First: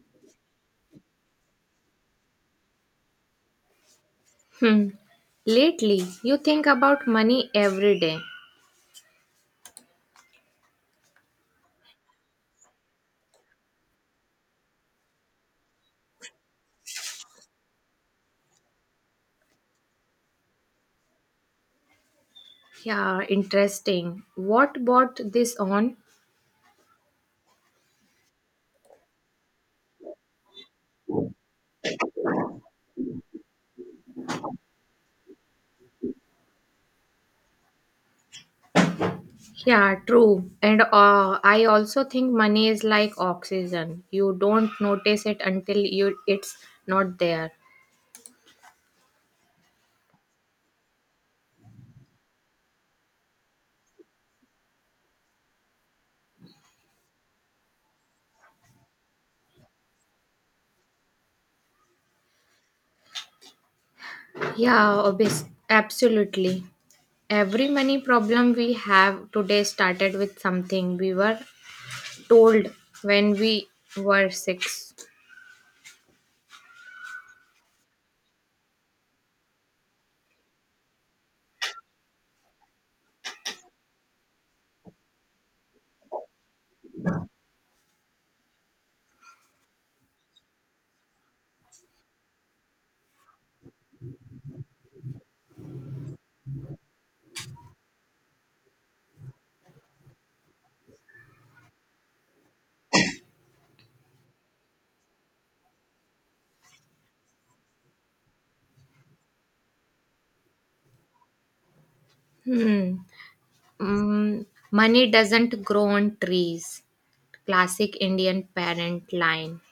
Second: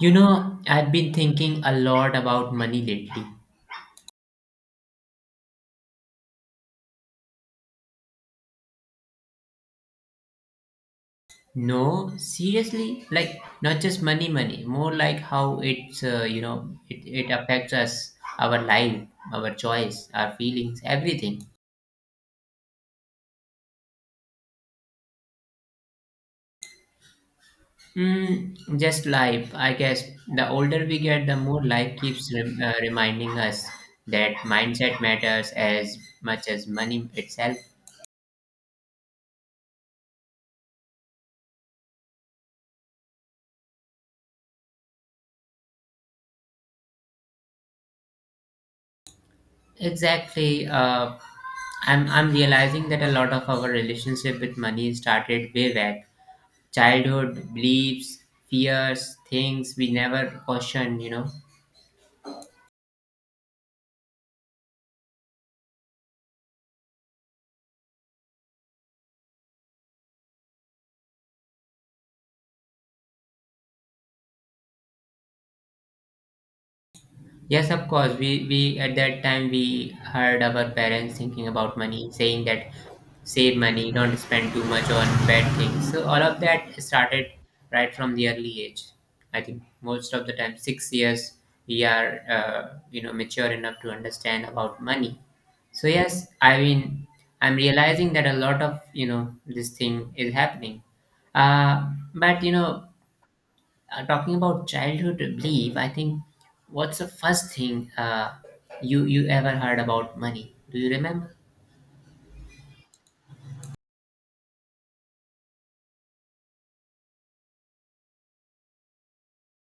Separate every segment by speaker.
Speaker 1: You know, I've been thinking a lot about money lately.
Speaker 2: Hmm. Lately, you think about money every day.
Speaker 1: No, seriously, like not just money, money, more like how it's, you know, it affects us, our life, our choice, our feelings, everything.
Speaker 2: Yeah, interesting. What bought this on?
Speaker 1: Mm, just life, I guess. The older we get, the more life keeps reminding us that mindset matters as much as money itself.
Speaker 2: Yeah, true. And I also think money is like oxygen. You don't notice it until you it's not there.
Speaker 1: Exactly. I'm realizing that a lot of our relationship with money started way back. Childhood beliefs, fears, things we never questioned.
Speaker 2: Yeah, obvious. Absolutely. Every money problem we have today started with something we were told when we were six.
Speaker 1: Yes, of course. We at that time we heard our parents thinking about money, saying that save money, don't spend too much on bad things. So all of that started right from the early age. I think most of the time, 6 years, we are mature enough to understand about money. So yes, I mean I'm realizing that a lot of this thing is happening. But talking about childhood belief, I think what's the first thing you ever heard about money? Do you remember?
Speaker 2: Hmm. Mm, Money doesn't grow on trees. Classic Indian parent line.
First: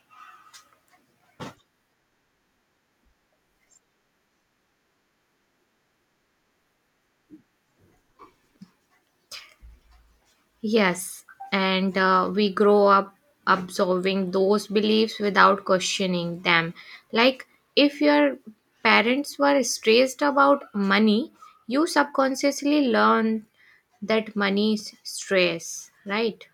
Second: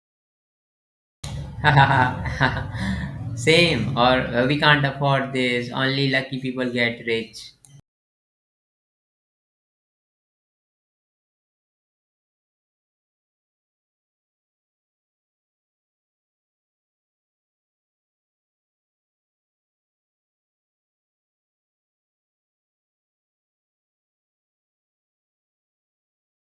Speaker 1: Same, or we can't afford this. Only lucky people get rich.
Speaker 2: Yes, and we grow up absorbing those beliefs without questioning them. Like if your parents were stressed about money, you subconsciously learn that money is stress, right?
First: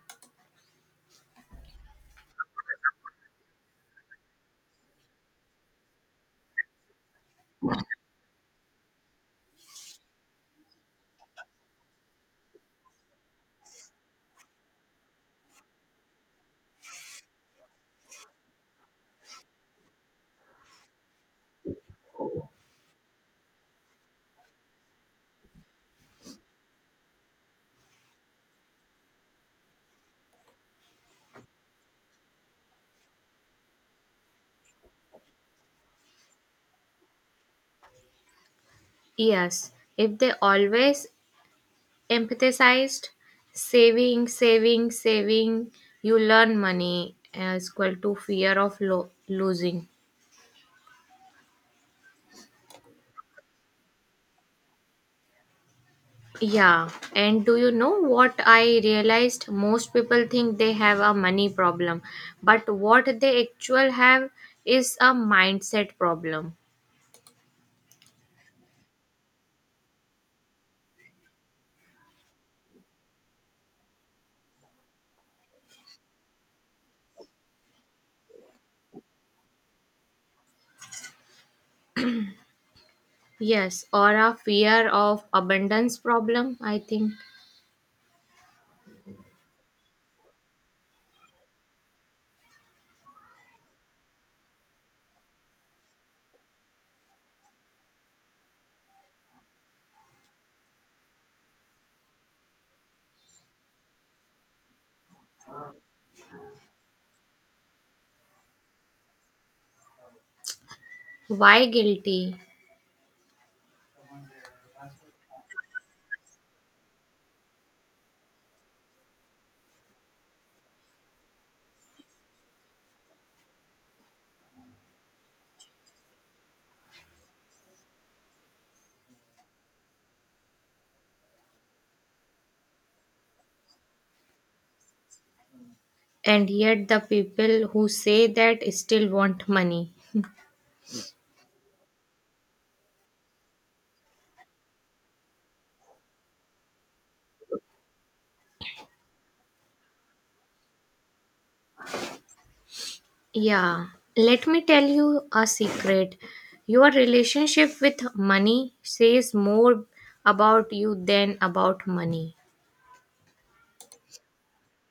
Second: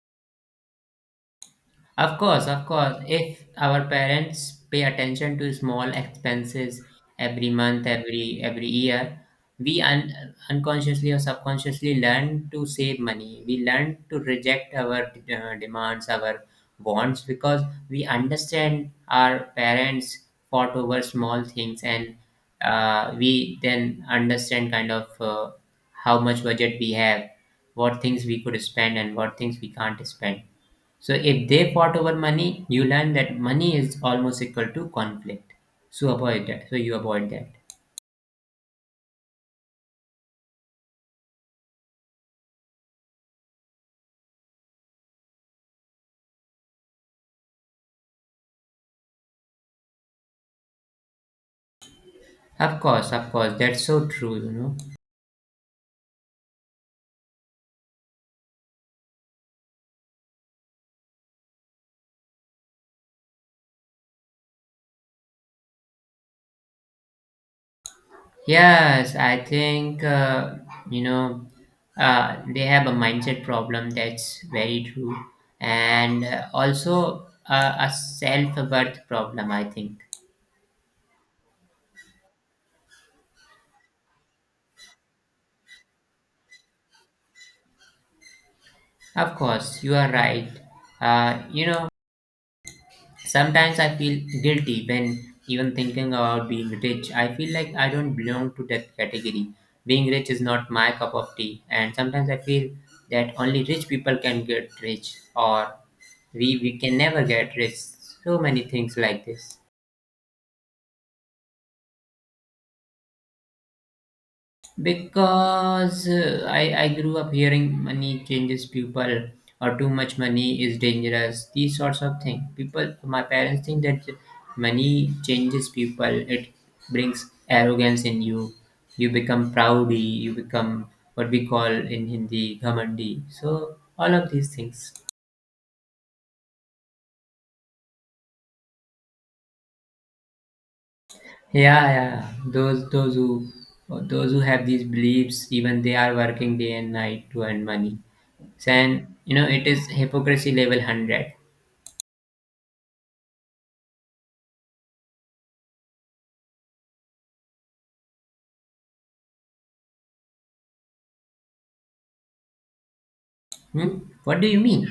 Speaker 1: Of course, of course. If our parents pay attention to small expenses every month, every year, we unconsciously or subconsciously learn to save money. We learn to reject our demands, our wants, because we understand our parents fought over small things, and we then understand kind of how much budget we have, what things we could spend, and what things we can't spend. So if they fought over money, you learn that money is almost equal to conflict. So avoid that. So you avoid that.
Speaker 2: Yes, if they always emphasized saving, saving, saving, you learn money is equal to fear of losing.
Speaker 1: Of course, that's so true.
Speaker 2: Yeah, and do you know what I realized? Most people think they have a money problem, but what they actually have is a mindset problem.
Speaker 1: Yes, I think you know they have a mindset problem. That's very true, and also a self worth problem. I think.
Speaker 2: Yes, or a fear of abundance problem, I think.
Speaker 1: Of course, you are right. Uh, you know, Sometimes I feel guilty when even thinking about being rich. I feel like I don't belong to that category. Being rich is not my cup of tea, and sometimes I feel that only rich people can get rich, or we can never get rich. So many things like this.
Speaker 2: Why guilty?
Speaker 1: Because I grew up hearing money changes people or too much money is dangerous, these sorts of things people, my parents think that money changes people, it brings arrogance in you, you become proudy, you become what we call in Hindi, ghamandi, so all of these things.
Speaker 2: And yet the people who say that still want money.
Speaker 1: Yeah, yeah. Those who have these beliefs, even they are working day and night to earn money. And it is hypocrisy level 100.
Speaker 2: Yeah, let me tell you a secret. Your relationship with money says more about you than about money.
Speaker 1: Hmm? What do you mean?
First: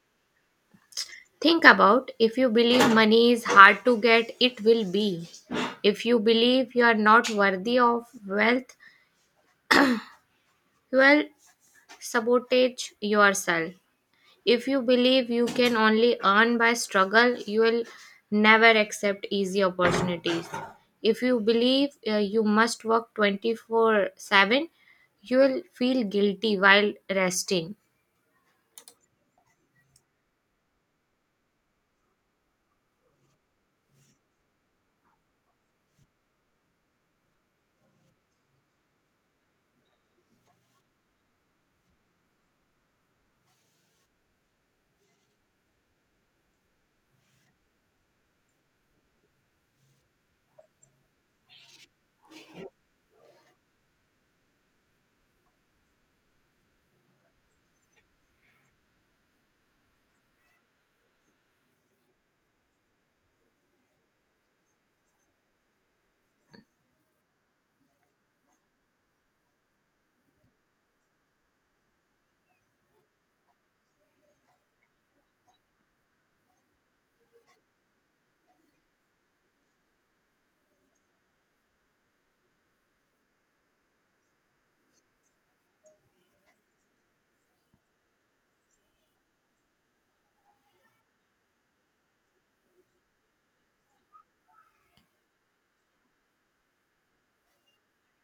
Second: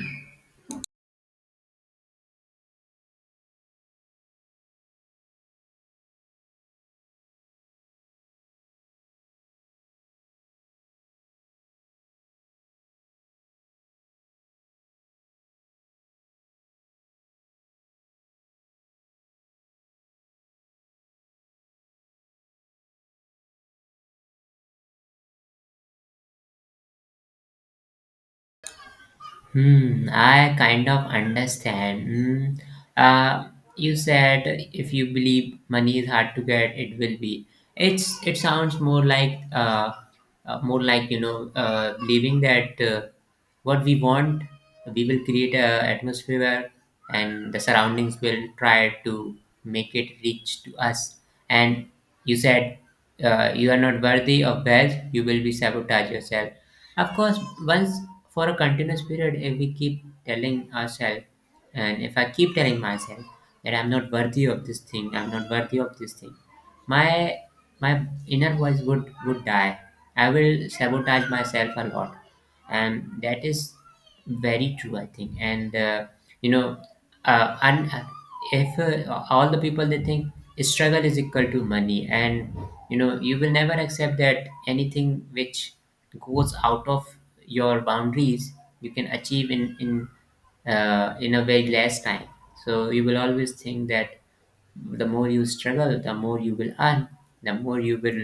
Speaker 2: Think about, if you believe money is hard to get, it will be. If you believe you are not worthy of wealth, you will sabotage yourself. If you believe you can only earn by struggle, you will never accept easy opportunities. If you believe you must work 24/7, you will feel guilty while resting.
Speaker 1: Hmm, I kind of understand. Hmm. Uh, you said if you believe money is hard to get, it will be. It sounds more like believing that what we want, we will create a atmosphere where, and the surroundings will try to make it reach to us. And you said you are not worthy of wealth, you will be sabotage yourself of course. Once for a continuous period, if we keep telling ourselves, and if I keep telling myself that I'm not worthy of this thing, I'm not worthy of this thing, my my inner voice would die. I will sabotage myself a lot, and that is very true, I think. You know, and if all the people they think struggle is equal to money, and you will never accept that anything which goes out of your boundaries you can achieve in in a very less time. So you will always think that the more you struggle the more you will earn, the more you will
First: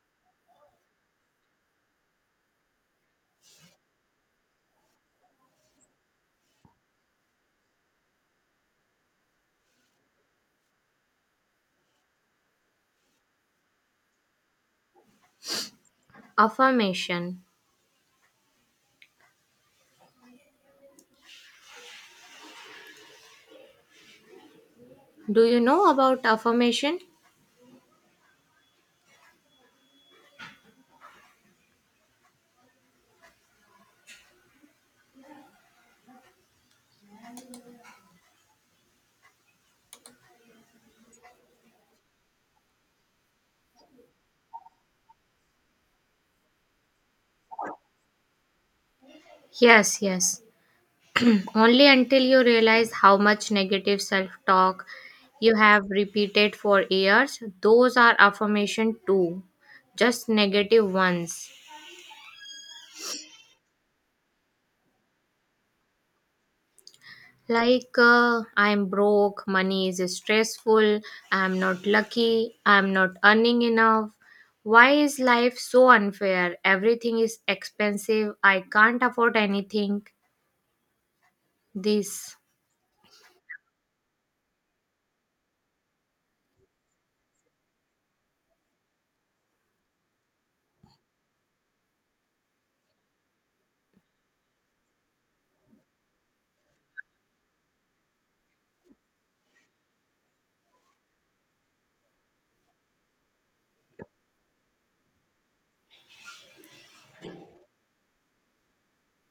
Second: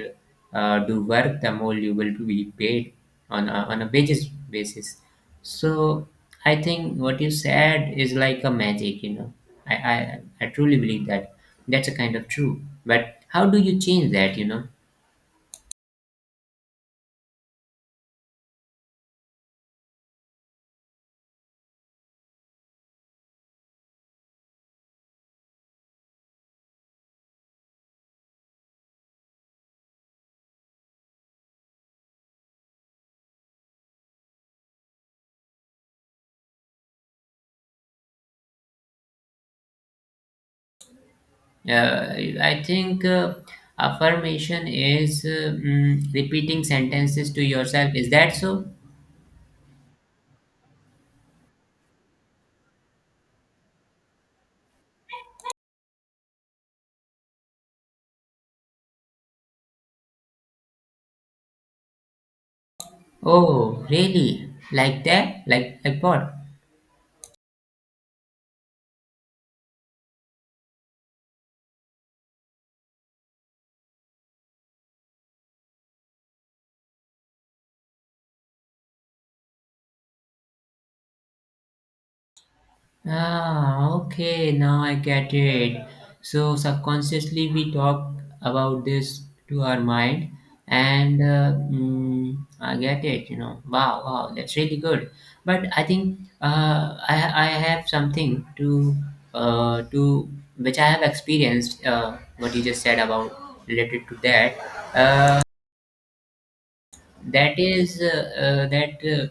Speaker 1: do work the more you will be paid on a wages basis. So I think what you said is like a magic. I truly believe that. That's a kind of true, but how do you change that?
Speaker 2: Affirmation. Do you know about affirmation?
Speaker 1: Yeah, I think affirmation is repeating sentences to yourself. Is that so?
Speaker 2: Yes, yes. Only until you realize how much negative self talk you have repeated for years. Those are affirmation too, just negative ones.
Speaker 1: Oh, really? Like that? Like what?
Speaker 2: Like I'm broke. Money is stressful. I'm not lucky. I'm not earning enough. Why is life so unfair? Everything is expensive. I can't afford anything. This.
Speaker 1: Ah, okay, now I get it. So subconsciously we talk about this to our mind, and I get it. Wow, wow, that's really good. But I think I have something to uh, to which I have experienced. What you just said about related to that. Uh, that is that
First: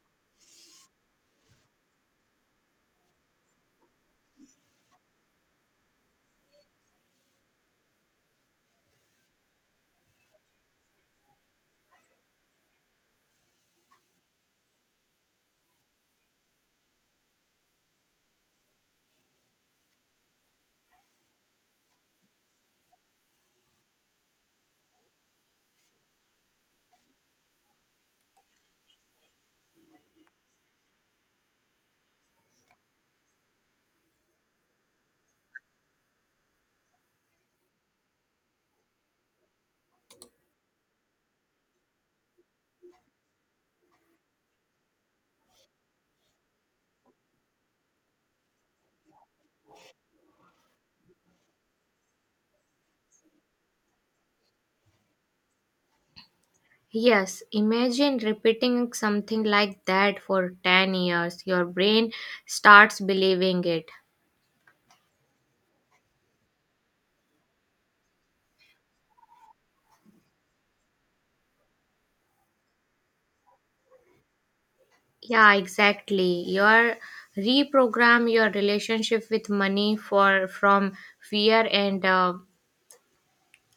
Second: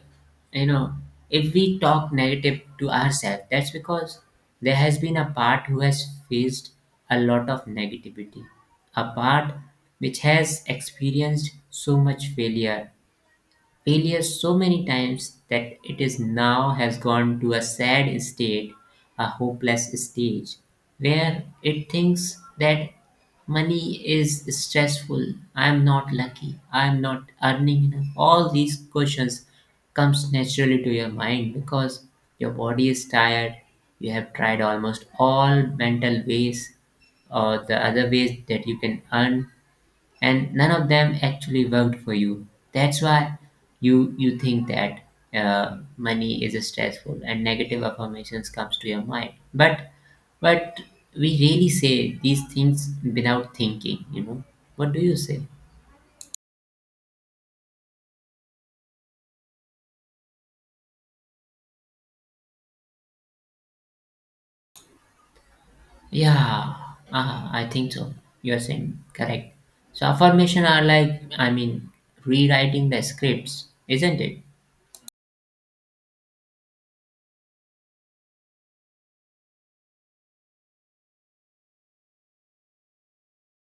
Speaker 1: you know if we talk negative to ourselves that's because there has been a part who has faced a lot of negativity, a part which has experienced so much failure so many times that it is now has gone to a sad state, a hopeless stage, where it thinks that money is stressful, I am not lucky, I am not earning enough. All these questions comes naturally to your mind because your body is tired, you have tried almost all mental ways or the other ways that you can earn, and none of them actually worked for you. That's why you think that money is stressful and negative affirmations comes to your mind. But we really say these things without thinking. You know what do you say?
Speaker 2: Yes, imagine repeating something like that for 10 years. Your brain starts believing it.
Speaker 1: Yeah, ah, I think so. You're saying correct. So affirmation are like I mean rewriting the scripts, isn't it?
Speaker 2: Yeah, exactly. Your reprogram your relationship with money for from fear and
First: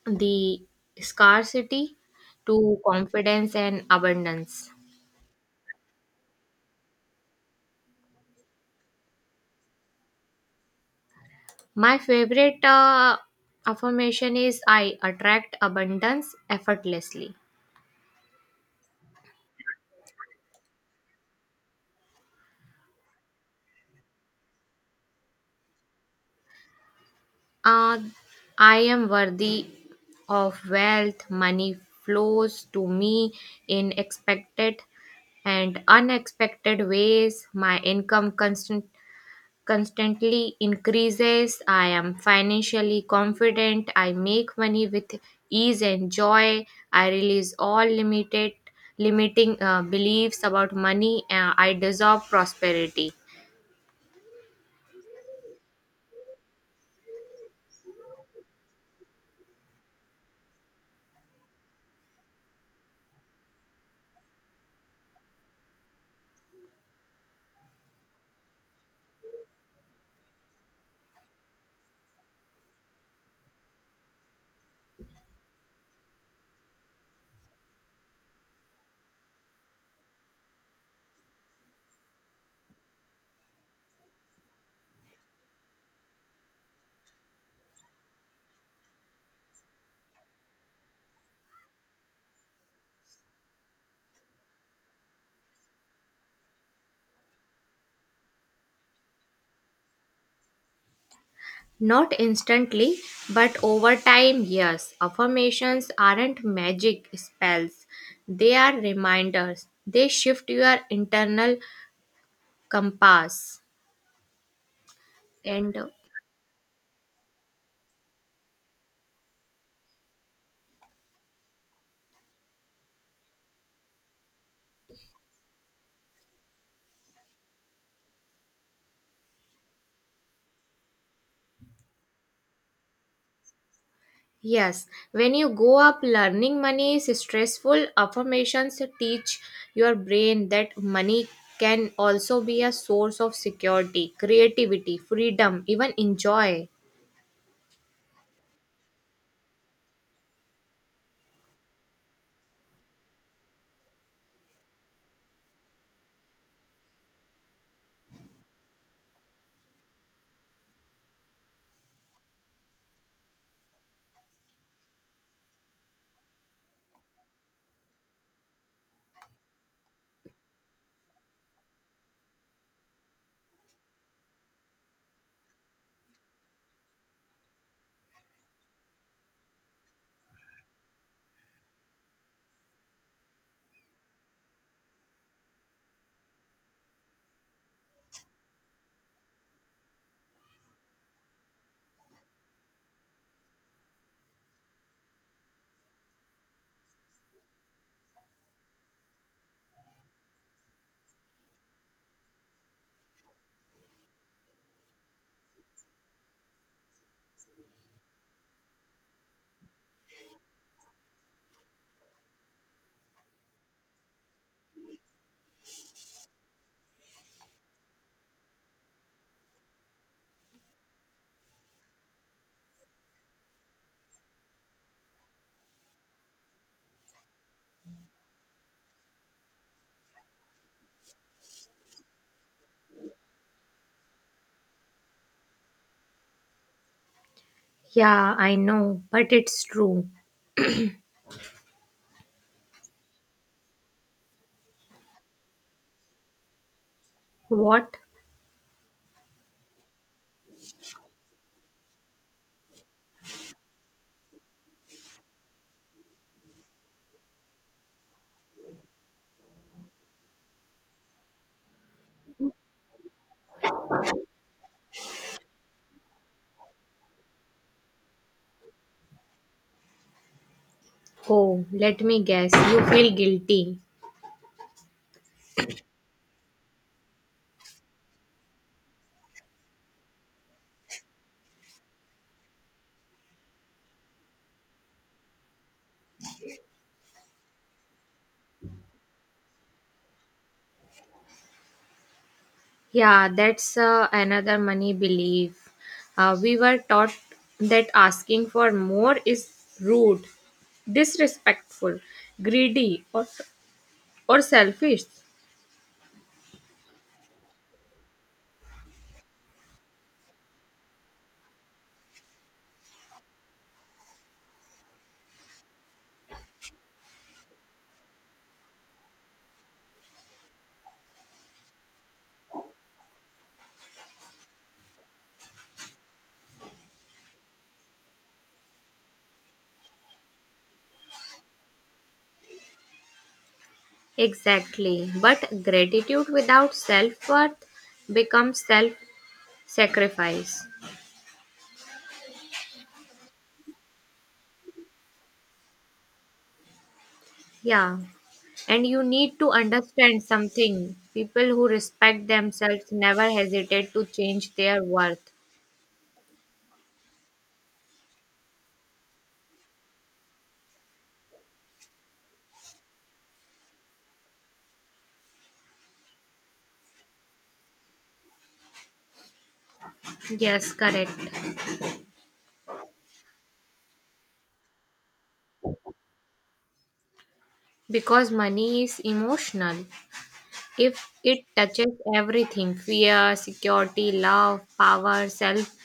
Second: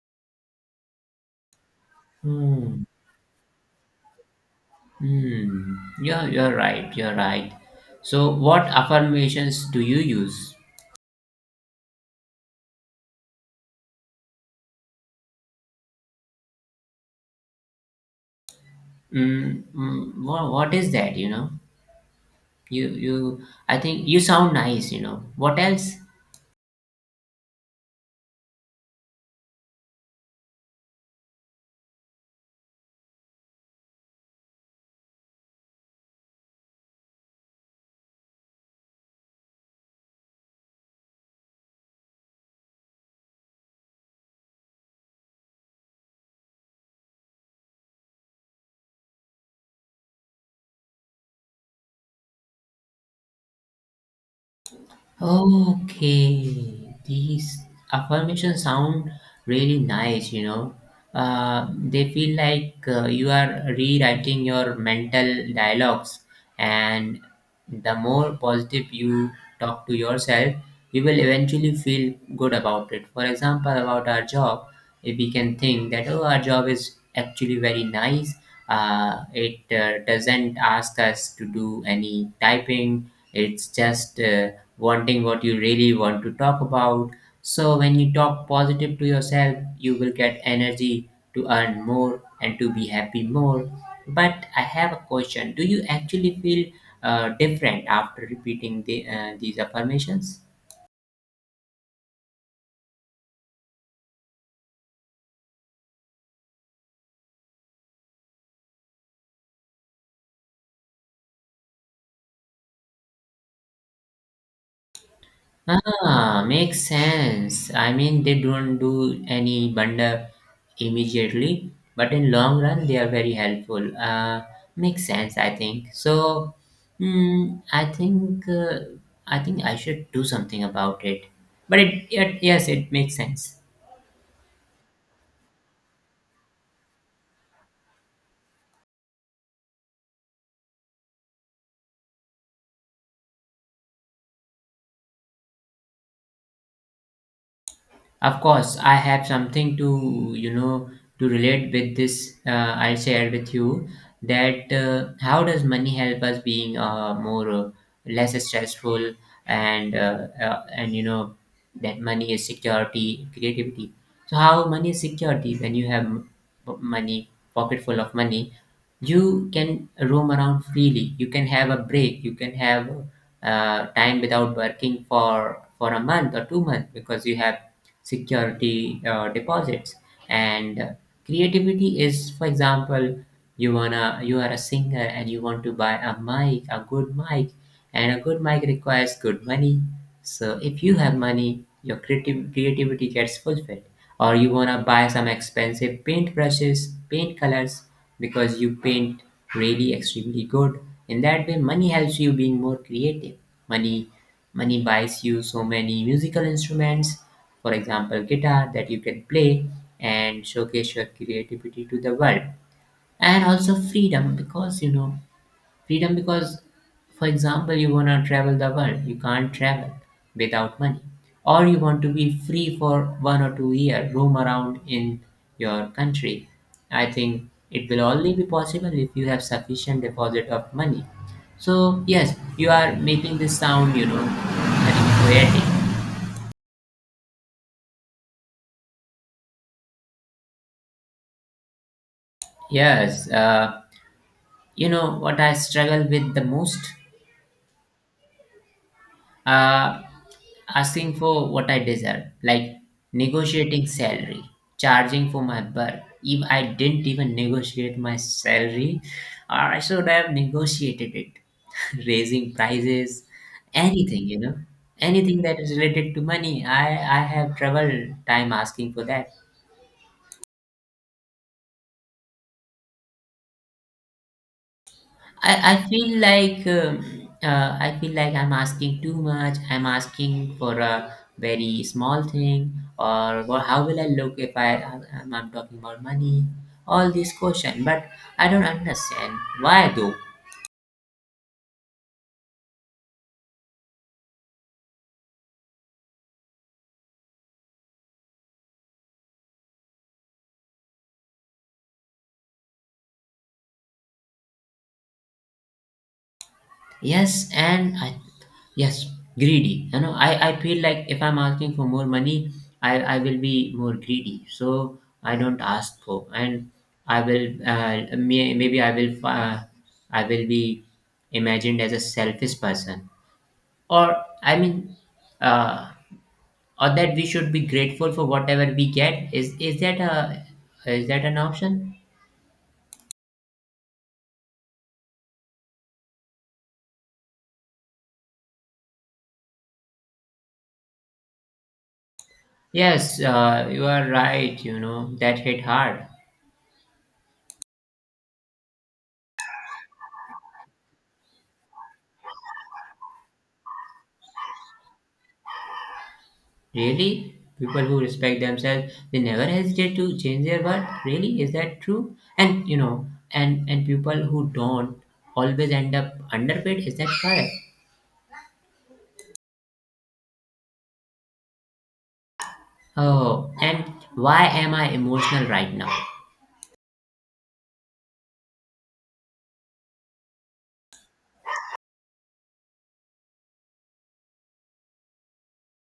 Speaker 2: the scarcity to
Speaker 1: Hmm.
Speaker 2: confidence and abundance.
Speaker 1: Hmm. Yeah, you're right. You're right. So, what affirmations do you use?
Speaker 2: My favorite affirmation is I attract abundance effortlessly.
Speaker 1: Mm, mm, what is that? You. I think you sound nice. What else?
Speaker 2: Uh, I am worthy of wealth. Money flows to me in expected and unexpected ways. My income constantly increases. I am financially confident. I make money with ease and joy. I release all limited limiting beliefs about money. I dissolve prosperity.
Speaker 1: Okay, these affirmations sound really nice. They feel like you are rewriting your mental dialogues, and the more positive you talk to yourself, you will eventually feel good about it. For example, about our job, if we can think that oh our job is actually very nice, it doesn't ask us to do any typing, it's just wanting what you really want to talk about. So when you talk positive to yourself you will get energy to earn more and to be happy more. But I have a question, do you actually feel different after repeating these affirmations?
Speaker 2: Not instantly, but over time, yes. Affirmations aren't magic spells, they are reminders. They shift your internal compass. And
Speaker 1: Ah, makes sense. I mean, they don't do any bundle immediately, but in long run, they are very helpful. Makes sense, I think. So, mm, I think uh, I think I should do something about it. But it yes, it makes sense.
Speaker 2: yes, when you go up learning money is stressful, affirmations teach your brain that money can also be a source of security, creativity, freedom, even enjoy.
Speaker 1: Of course, I have something to to relate with this. I shared with you that how does money help us being more less stressful, and you know that money is security, creativity. So how money is security, when you have money, pocket full of money, you can roam around freely. You can have a break. You can have time without working for a month or 2 months because you have security deposits. And creativity is, for example, you are a singer and you want to buy a good mic, and a good mic requires good money. So if you have money, your creative creativity gets fulfilled, or you wanna buy some expensive paint brushes, paint colors, because you paint really extremely good. In that way money helps you being more creative. Money money buys you so many musical instruments, for example guitar, that you can play and showcase your creativity to the world. And also freedom, because freedom because for example you want to travel the world, you can't travel without money. Or you want to be free for 1 or 2 year, roam around in your country. I think it will only be possible if you have sufficient deposit of money. So yes, you are making this sound very poetic.
Speaker 2: Yeah, I know, but it's true.
Speaker 1: Yes, you know what I struggle with the most.
Speaker 2: What?
Speaker 1: uh, Asking for what I deserve, like negotiating salary, charging for my work. If I didn't even negotiate my salary, I should have negotiated it. Raising prices, anything you know anything that is related to money, I have trouble time asking for that.
Speaker 2: Oh, let me guess. You feel guilty.
Speaker 1: I, I feel like um, I feel like I'm asking too much. I'm asking for a very small thing, or what, how will I look if I'm talking about money? All these questions, but I don't understand why though.
Speaker 2: Yeah, that's another money belief. We were taught that asking for more is rude, disrespectful, greedy, or selfish.
Speaker 1: Yes, and I, yes, greedy. I feel like if I'm asking for more money, I will be more greedy. So I don't ask for. And I will maybe I will be imagined as a selfish person, or I mean, uh, or that we should be grateful for whatever we get. Is that an option?
Speaker 2: Exactly. But gratitude without self worth becomes self sacrifice.
Speaker 1: Yes, you are right. You know that hit hard.
Speaker 2: Yeah. And you need to understand something. People who respect themselves never hesitate to change their worth.
Speaker 1: Really? People who respect themselves, they never hesitate to change their worth. Really? Is that true? And you know, and people who don't always end up underpaid. Is that correct?
Speaker 2: Yes, correct.
Speaker 1: Oh, and why am I emotional right now?
Speaker 2: Because money is emotional. If it touches everything, fear, security, love, power, self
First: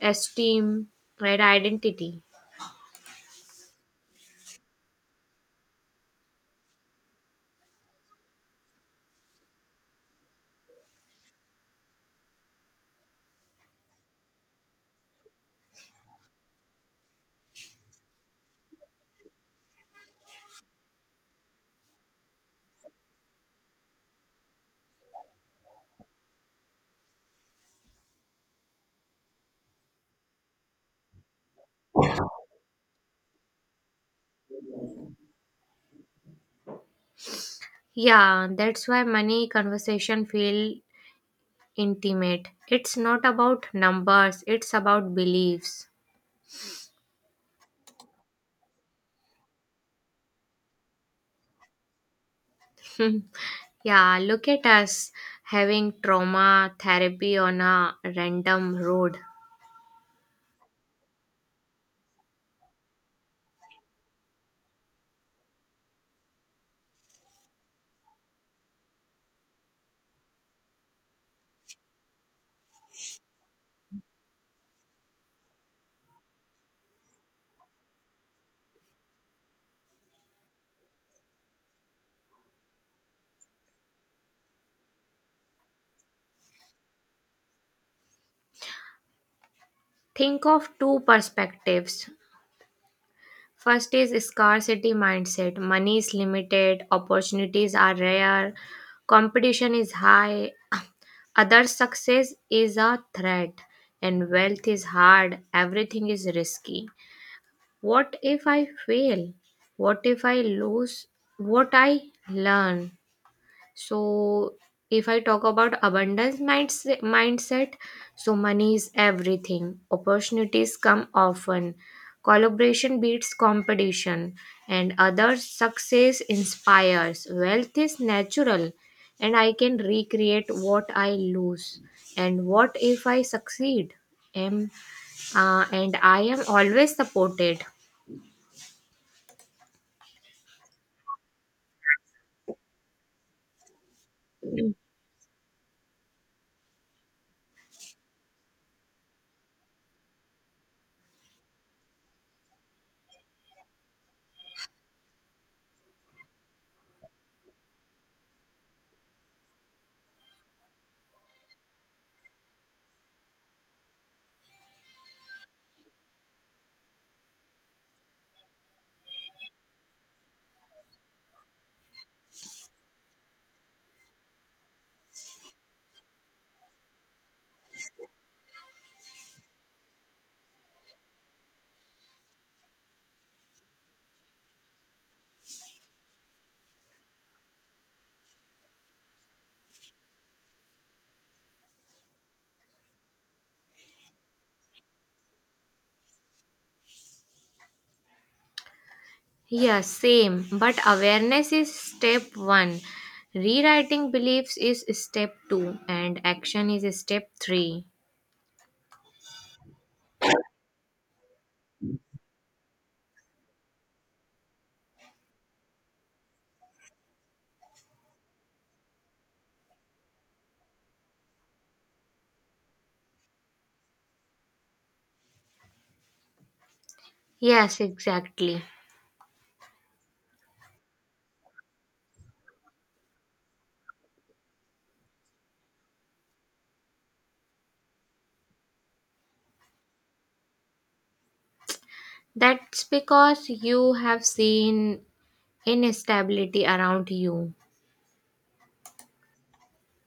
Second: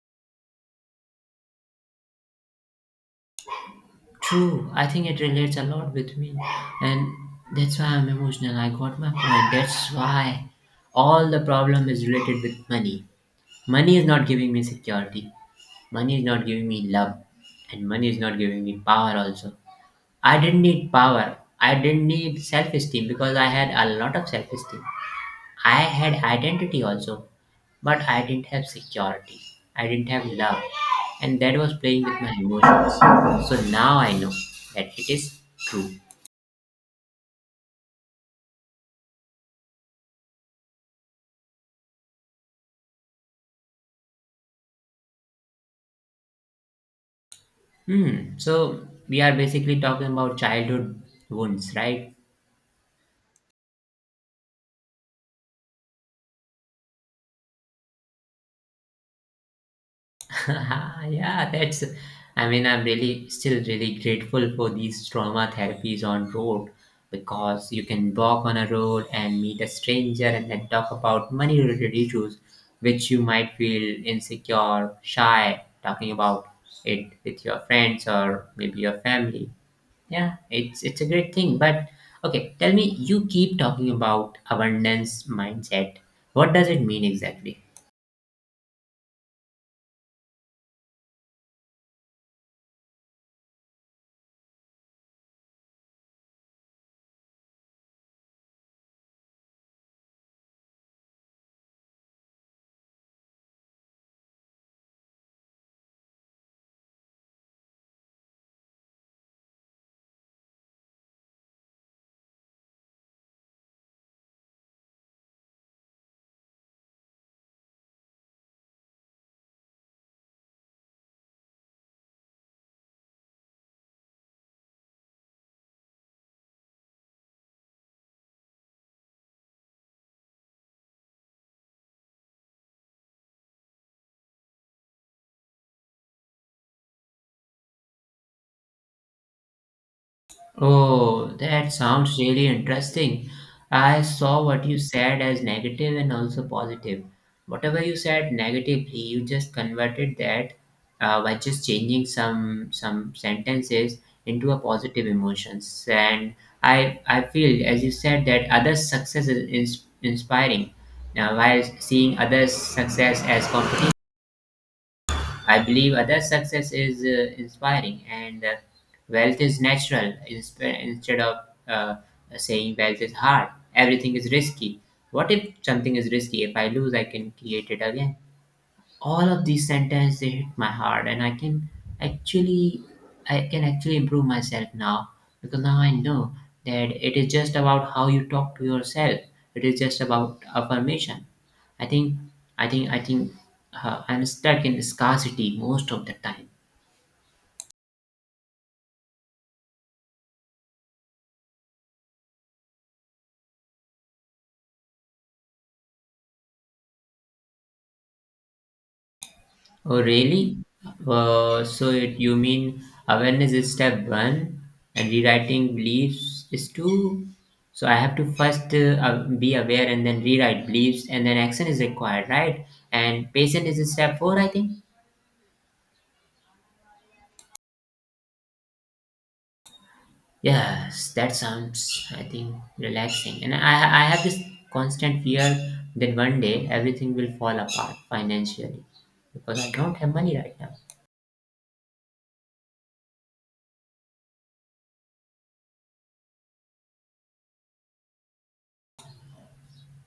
Speaker 2: esteem, right, identity.
Speaker 1: True. I think it relates a lot with me, and that's why I'm emotional. I got my point. That's why all the problem is related with money. Money is not giving me security. Money is not giving me love, and money is not giving me power also. I didn't need power. I didn't need self esteem because I had a lot of self esteem. I had identity also, but I didn't have security. I didn't have love. And that was playing with my emotions. So now I know that it is true.
Speaker 2: Yeah, that's why money conversation feel intimate. It's not about numbers, it's about beliefs.
Speaker 1: Hmm. So we are basically talking about childhood wounds, right?
Speaker 2: Yeah, look at us having trauma therapy on a random road.
Speaker 1: Yeah, that's. I mean, I'm really still really grateful for these trauma therapies on road because you can walk on a road and meet a stranger and then talk about money related issues, which you might feel insecure, shy talking about it with your friends or maybe your family. Yeah, it's a great thing. But okay, tell me, you keep talking about abundance mindset. What does it mean exactly?
Speaker 2: Think of two perspectives. First is scarcity mindset. Money is limited, opportunities are rare, competition is high, other success is a threat, and wealth is hard, everything is risky. What if I fail? What if I lose what I learn? So, if I talk about abundance mindset, so money is everything. Opportunities come often. Collaboration beats competition, and other success inspires. Wealth is natural, and I can recreate what I lose. And what if I succeed? Am and I am always supported.
Speaker 1: Oh, that sounds really interesting. I saw what you said as negative and also positive. Whatever you said negatively, you just converted that by just changing some sentences into a positive emotions. And I feel, as you said, that others' success is inspiring. Now, while seeing others' success as competition. I believe other success is inspiring, and wealth is natural instead of uh, saying wealth is hard. Everything is risky. What if something is risky? If I lose, I can create it again. All of these sentences, they hit my heart, and actually I can actually improve myself now, because now I know that it is just about how you talk to yourself. It is just about affirmation. I think i think i think I'm stuck in scarcity most of the time.
Speaker 2: Yeah, same. But awareness is step one. Rewriting beliefs is step two, and action is step three.
Speaker 1: Oh, really? So you mean awareness is step one and rewriting beliefs is two? So I have to first be aware, and then rewrite beliefs, and then action is required, right? And patient is step four, I think.
Speaker 2: Yes, exactly.
Speaker 1: Yes, that sounds, I think, relaxing. And I have this constant fear that one day everything will fall apart financially because I don't have money right now.
Speaker 2: That's because you have seen instability around you.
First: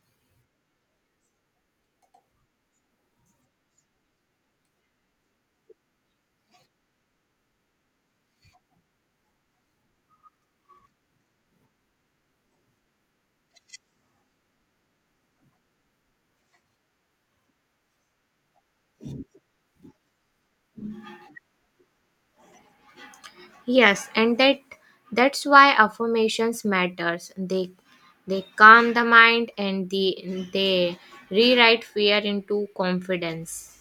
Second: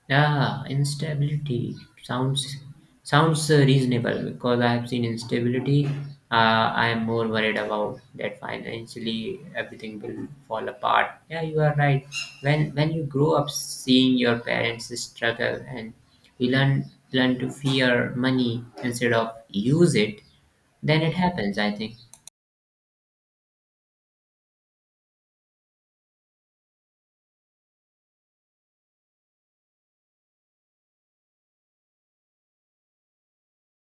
Speaker 1: Yeah, instability sounds sounds reasonable because I have seen instability. I am more worried about that financially everything will fall apart. Yeah, you are right. When you grow up seeing your parents struggle and you learn to fear money instead of use it, then it happens. I think.
Speaker 2: Yes, and that's why affirmations matters. They calm the mind, and they rewrite fear into confidence.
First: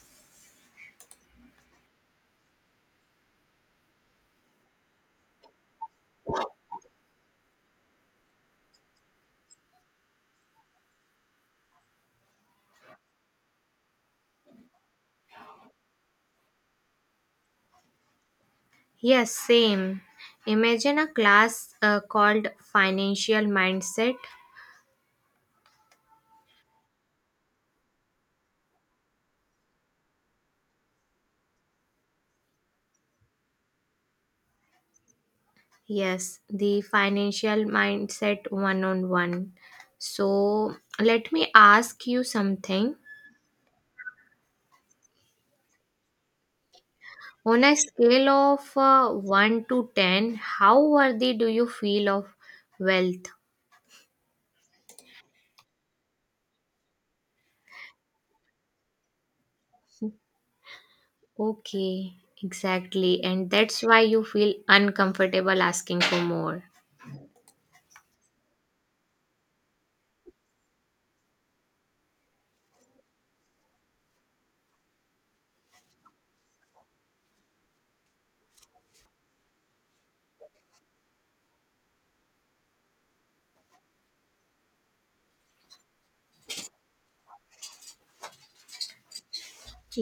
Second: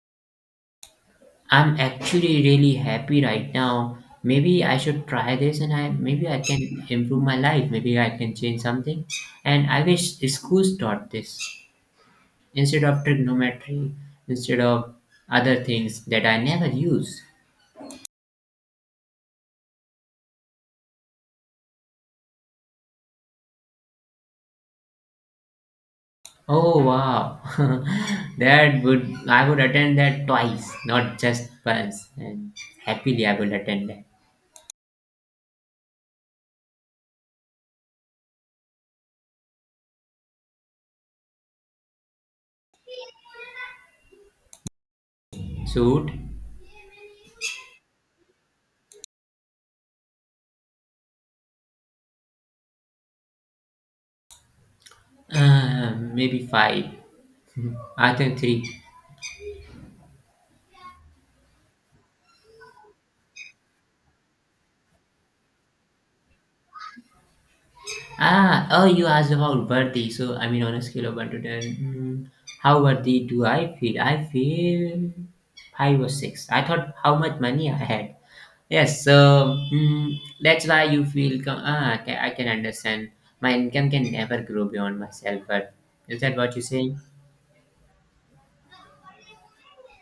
Speaker 1: I'm actually really happy right now. Maybe I should try this, and I maybe I can improve my life. Maybe I can change something. And I wish schools taught this, instead of trigonometry, instead of other things that I never use.
Speaker 2: Yes, same. Imagine a class called Financial Mindset.
Speaker 1: Oh, wow. that would I would attend that twice, not just once. And happily I will attend that.
Speaker 2: Yes, the Financial Mindset one-on-one. So, let me ask you something.
Speaker 1: So,
Speaker 2: On a scale of 1 to 10, how worthy do you feel of wealth?
Speaker 1: maybe five. I think three.
Speaker 2: Okay, exactly. And that's why you feel uncomfortable asking for more.
Speaker 1: Ah, oh, you asked about worthy. So, I mean, on a scale of 1 to 10, how worthy do I feel? I feel 5 or 6. I thought how much money I had. Yes, so that's why you feel, okay, I can understand. My income can never grow beyond myself, but is that what you say?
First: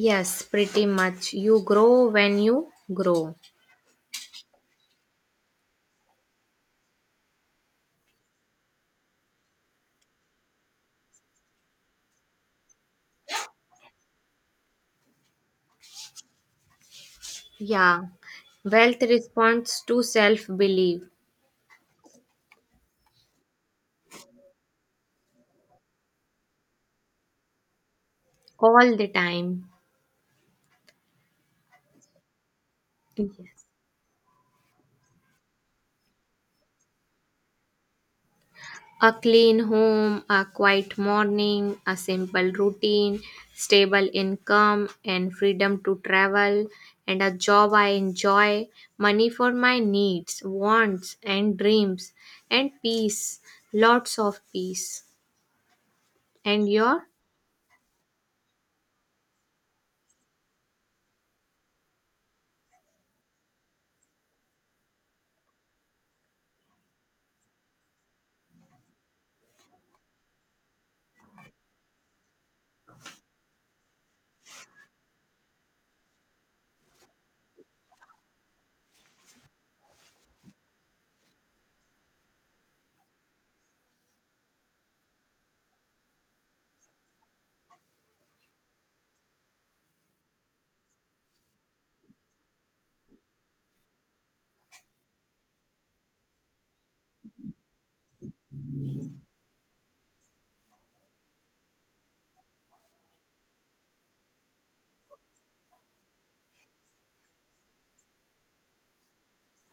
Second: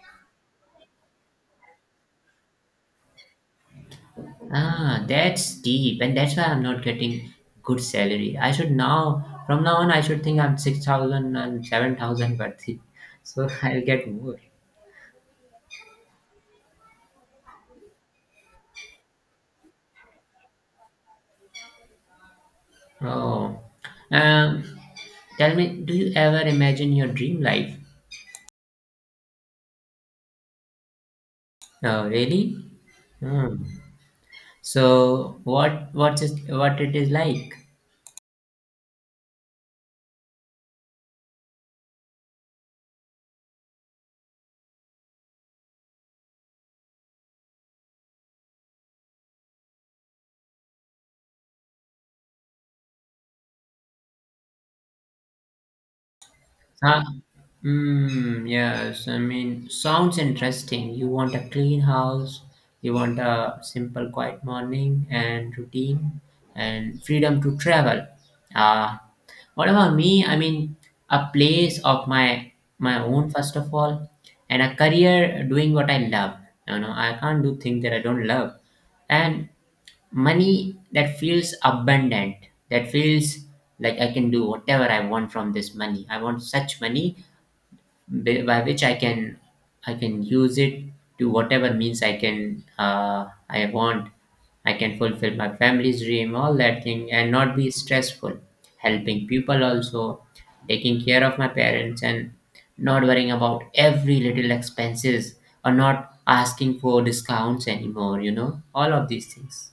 Speaker 2: Yes, pretty much. You grow when you grow.
Speaker 1: Ah, that's deep, and that's why I'm not getting good salary. I should now, from now on, I should think I'm six thousand and seven thousand worthy. So I'll get more.
Speaker 2: Yeah, wealth responds to self belief.
Speaker 1: Oh, um, tell me, do you ever imagine your dream life?
Speaker 2: All the time.
Speaker 1: Oh, really? Hmm.
Speaker 2: Yes.
Speaker 1: So, what it is like?
Speaker 2: A clean home, a quiet morning, a simple routine, stable income, and freedom to travel, and a job I enjoy, money for my needs, wants, and dreams, and peace, lots of peace. And
Speaker 1: Ah,
Speaker 2: your?
Speaker 1: mm, yes, I mean, sounds interesting. You want a clean house, you want a simple, quiet morning and routine, and freedom to travel. Ah, what about me? I mean, a place of my own first of all, and a career doing what I love. You know, I can't do things that I don't love, and money that feels abundant, that feels like I can do whatever I want from this money. I want such money by which I can use it to whatever means I can, I want. I can fulfill my family's dream, all that thing, and not be stressful. Helping people also, taking care of my parents, and not worrying about every little expenses, or not asking for discounts anymore. You know, all of these things.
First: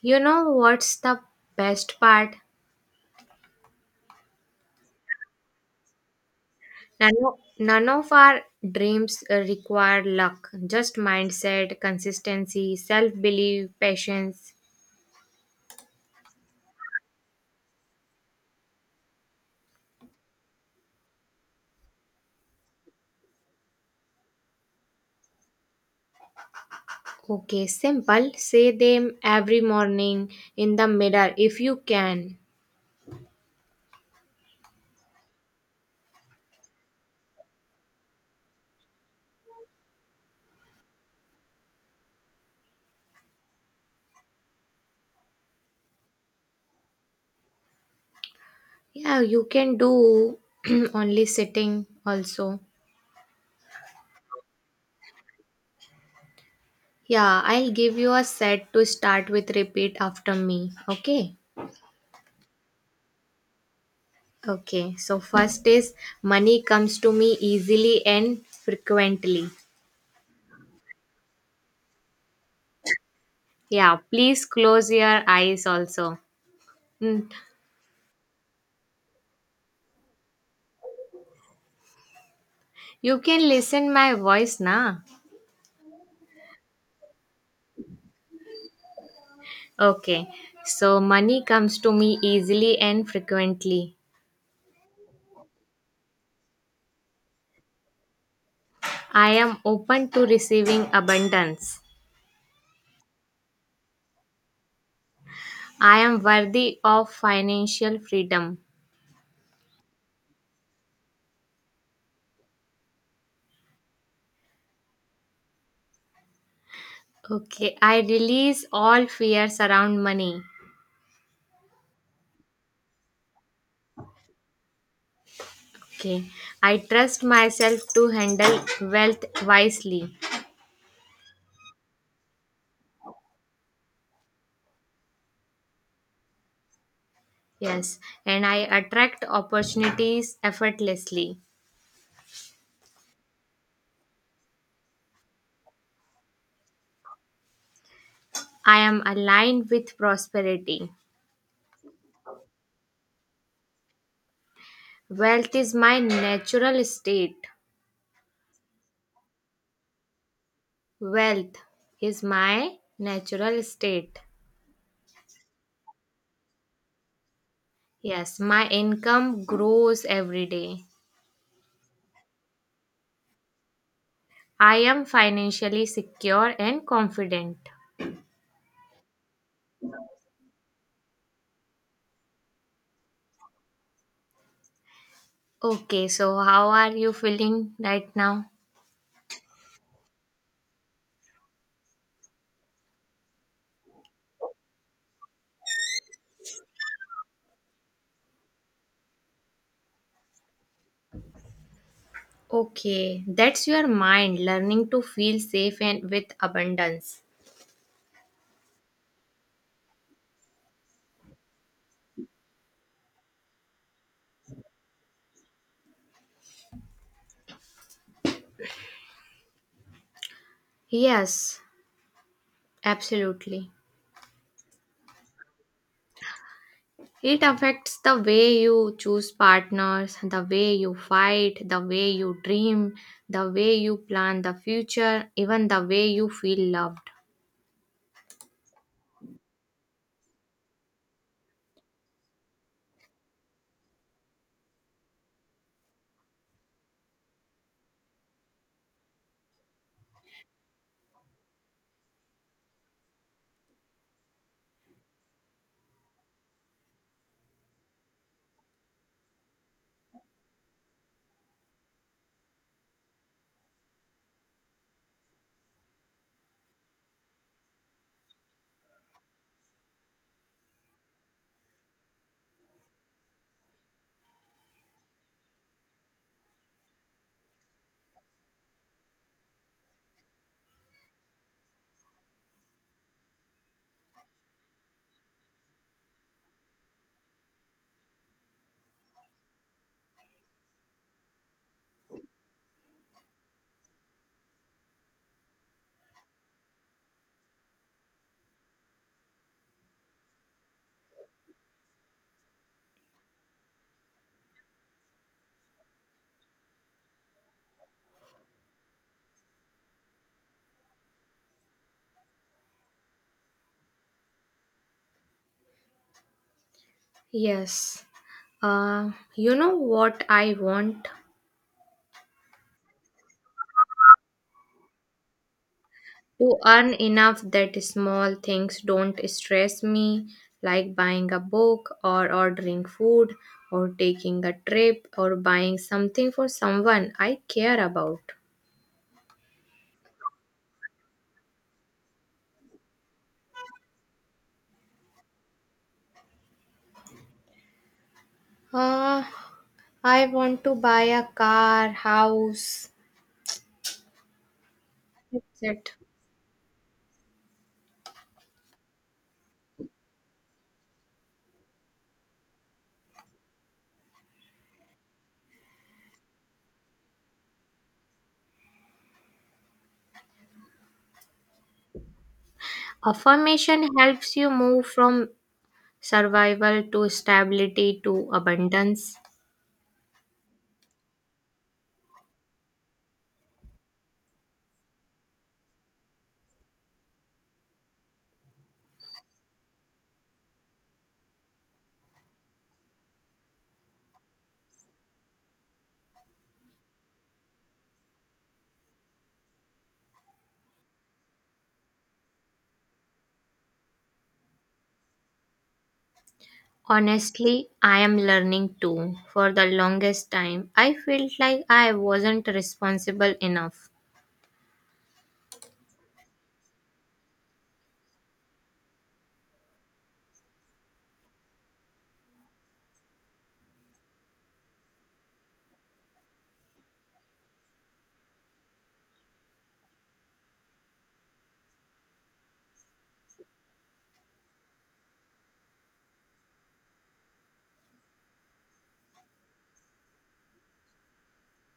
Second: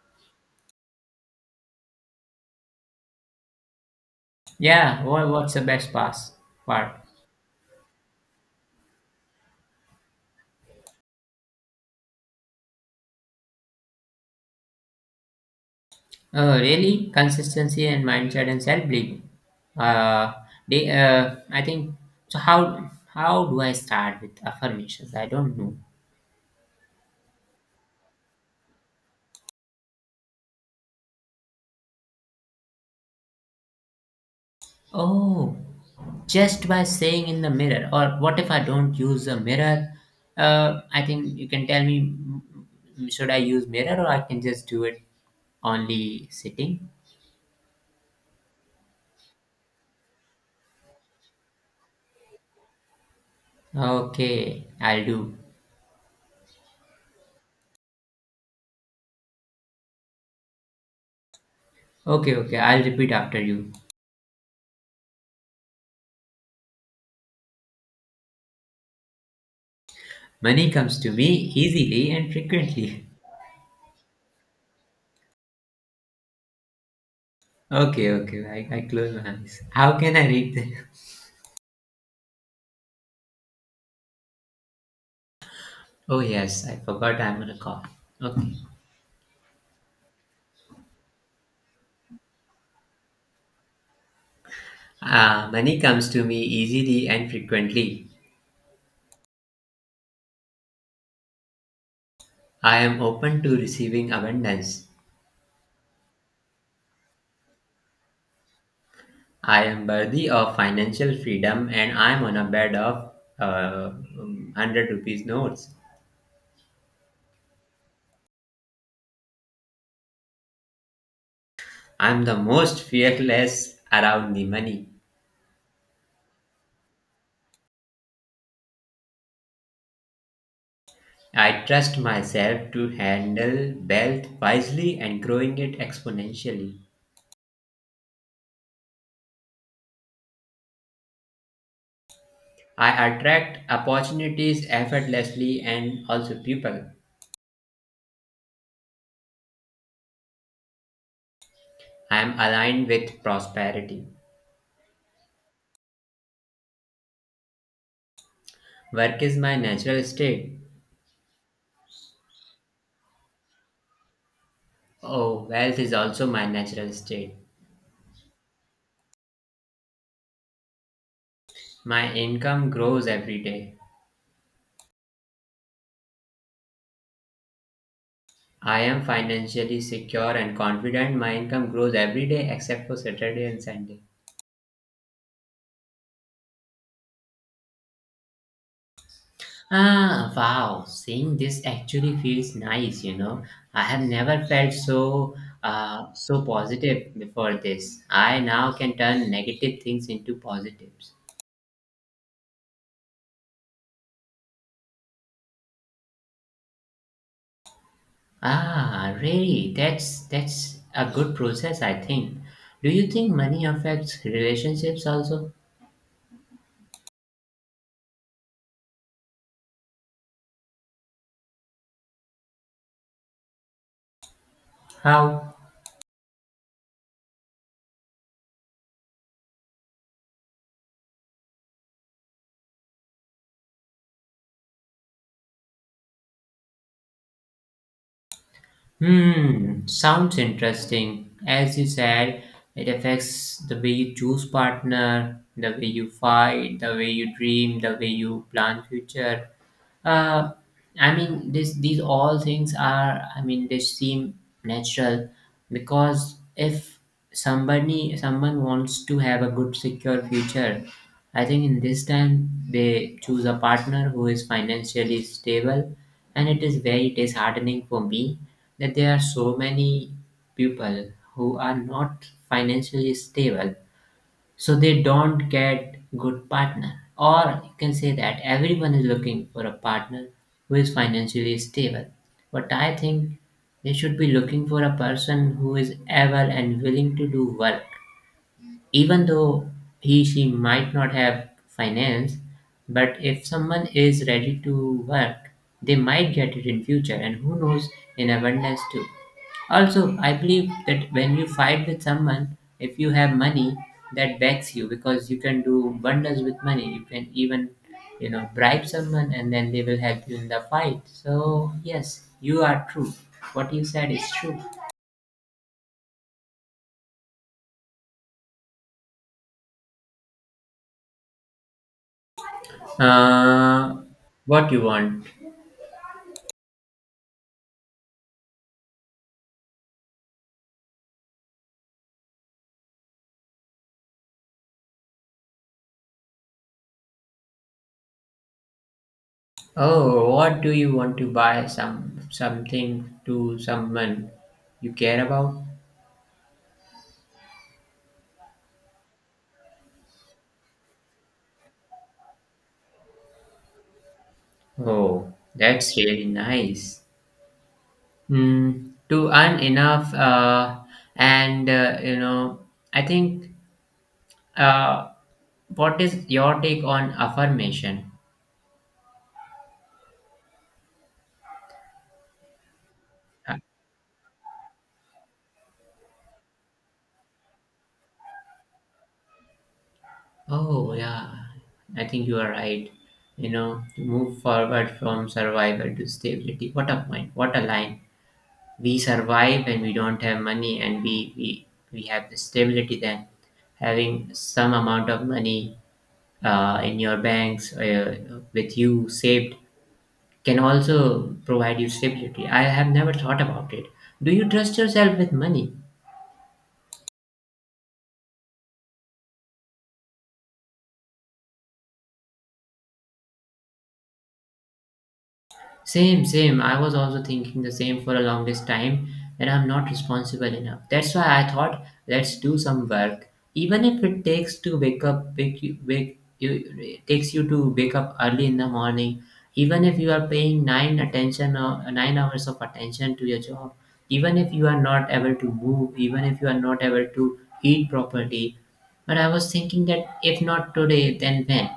Speaker 2: You know what's the best part?
Speaker 1: Yeah, what's the best pass part?
Speaker 2: None of, none of our dreams require luck, just mindset, consistency, self belief, patience.
Speaker 1: Really, consistency and mindset and self-belief. Uh, I think so. How do I start with affirmations? I don't know.
Speaker 2: Okay, simple. Say them every morning in the mirror if you can.
Speaker 1: Oh, just by saying in the mirror, or what if I don't use a mirror? I think you can tell me. Should I use mirror, or I can just do it only sitting?
Speaker 2: Yeah, you can do only sitting also.
Speaker 1: Okay, I'll do.
Speaker 2: Yeah, I'll give you a set to start with. Repeat after me. Okay.
Speaker 1: Okay, okay, I'll repeat after you.
Speaker 2: Okay, so first is, money comes to me easily and frequently.
Speaker 1: Money comes to me easily and frequently.
Speaker 2: Yeah, please close your eyes also. Mm,
Speaker 1: Okay, okay, I close my eyes. How can I read them?
Speaker 2: You can listen my voice na.
Speaker 1: Oh, yes, I forgot I'm on a call. Okay.
Speaker 2: Okay. So money comes to me easily and frequently.
Speaker 1: Money comes to me easily and frequently.
Speaker 2: I am open to receiving abundance.
Speaker 1: I am open to receiving abundance.
Speaker 2: I am worthy of financial freedom.
Speaker 1: I am worthy of financial freedom, and I am on a bed of uh, 100 rupees notes.
Speaker 2: Okay, I release all fears around money.
Speaker 1: I am the most fearless around the money.
Speaker 2: Okay, I trust myself to handle wealth wisely.
Speaker 1: I trust myself to handle wealth wisely and growing it exponentially.
Speaker 2: Yes, and I attract opportunities effortlessly.
Speaker 1: I attract opportunities effortlessly, and also people.
Speaker 2: I am aligned with prosperity.
Speaker 1: I am aligned with prosperity.
Speaker 2: Wealth is my natural state.
Speaker 1: Work is my natural state.
Speaker 2: Wealth is my natural state.
Speaker 1: Oh, wealth is also my natural state.
Speaker 2: Yes, my income grows every day.
Speaker 1: My income grows every day.
Speaker 2: I am financially secure and confident.
Speaker 1: I am financially secure and confident. My income grows every day, except for Saturday and Sunday.
Speaker 2: Okay, so how are you feeling right now?
Speaker 1: Ah, wow. Seeing this actually feels nice. I have never felt so positive before this. I now can turn negative things into positives.
Speaker 2: Okay, that's your mind learning to feel safe and with abundance.
Speaker 1: Ah, really? That's a good process, I think. Do you think money affects relationships also?
Speaker 2: Yes, absolutely.
Speaker 1: How?
Speaker 2: It affects the way you choose partners, the way you fight, the way you dream, the way you plan the future, even the way you feel loved.
Speaker 1: Hmm, sounds interesting. As you said, it affects the way you choose partner, the way you fight, the way you dream, the way you plan future. Uh, I mean, this these all things are. I mean, they seem natural, because if somebody someone wants to have a good secure future. I think in this time they choose a partner who is financially stable, and it is very disheartening for me that there are so many people who are not financially stable, so they don't get good partner. Or you can say that everyone is looking for a partner who is financially stable, but I think they should be looking for a person who is able and willing to do work, even though he she might not have finance. But if someone is ready to work, they might get it in future, and who knows, in abundance too. Also, I believe that when you fight with someone, if you have money, that backs you, because you can do wonders with money. You can even bribe someone, and then they will help you in the fight. So yes, you are true. What you said is true.
Speaker 2: Yes. You know what I want?
Speaker 1: uh, what you want?
Speaker 2: To earn enough that small things don't stress me, like buying a book or ordering food or taking a trip or buying something for someone I care about.
Speaker 1: Oh, what do you want to buy something to someone you care about?
Speaker 2: Uh, I want to buy a car, house,
Speaker 1: Oh,
Speaker 2: etc.
Speaker 1: that's really nice. To earn enough, and I think. Uh, what is your take on affirmation? Uh,
Speaker 2: Affirmation helps you move from survival to stability to abundance.
Speaker 1: Oh, yeah, I think you are right. You know, to move forward from survival to stability. What a point! What a line! We survive when we don't have money, and we have the stability then, having some amount of money in your banks, with you saved, can also provide you stability. I have never thought about it. Do you trust yourself with money?
Speaker 2: Honestly, I am learning too. For the longest time, I felt like I wasn't responsible enough.
Speaker 1: Same, same. I was also thinking the same for a longest time, that I'm not responsible enough. That's why I thought let's do some work, even if it takes to wake up, it takes you to wake up early in the morning. Even if you are paying nine attention, or 9 hours of attention to your job, even if you are not able to move, even if you are not able to eat properly. But I was thinking that if not today, then when?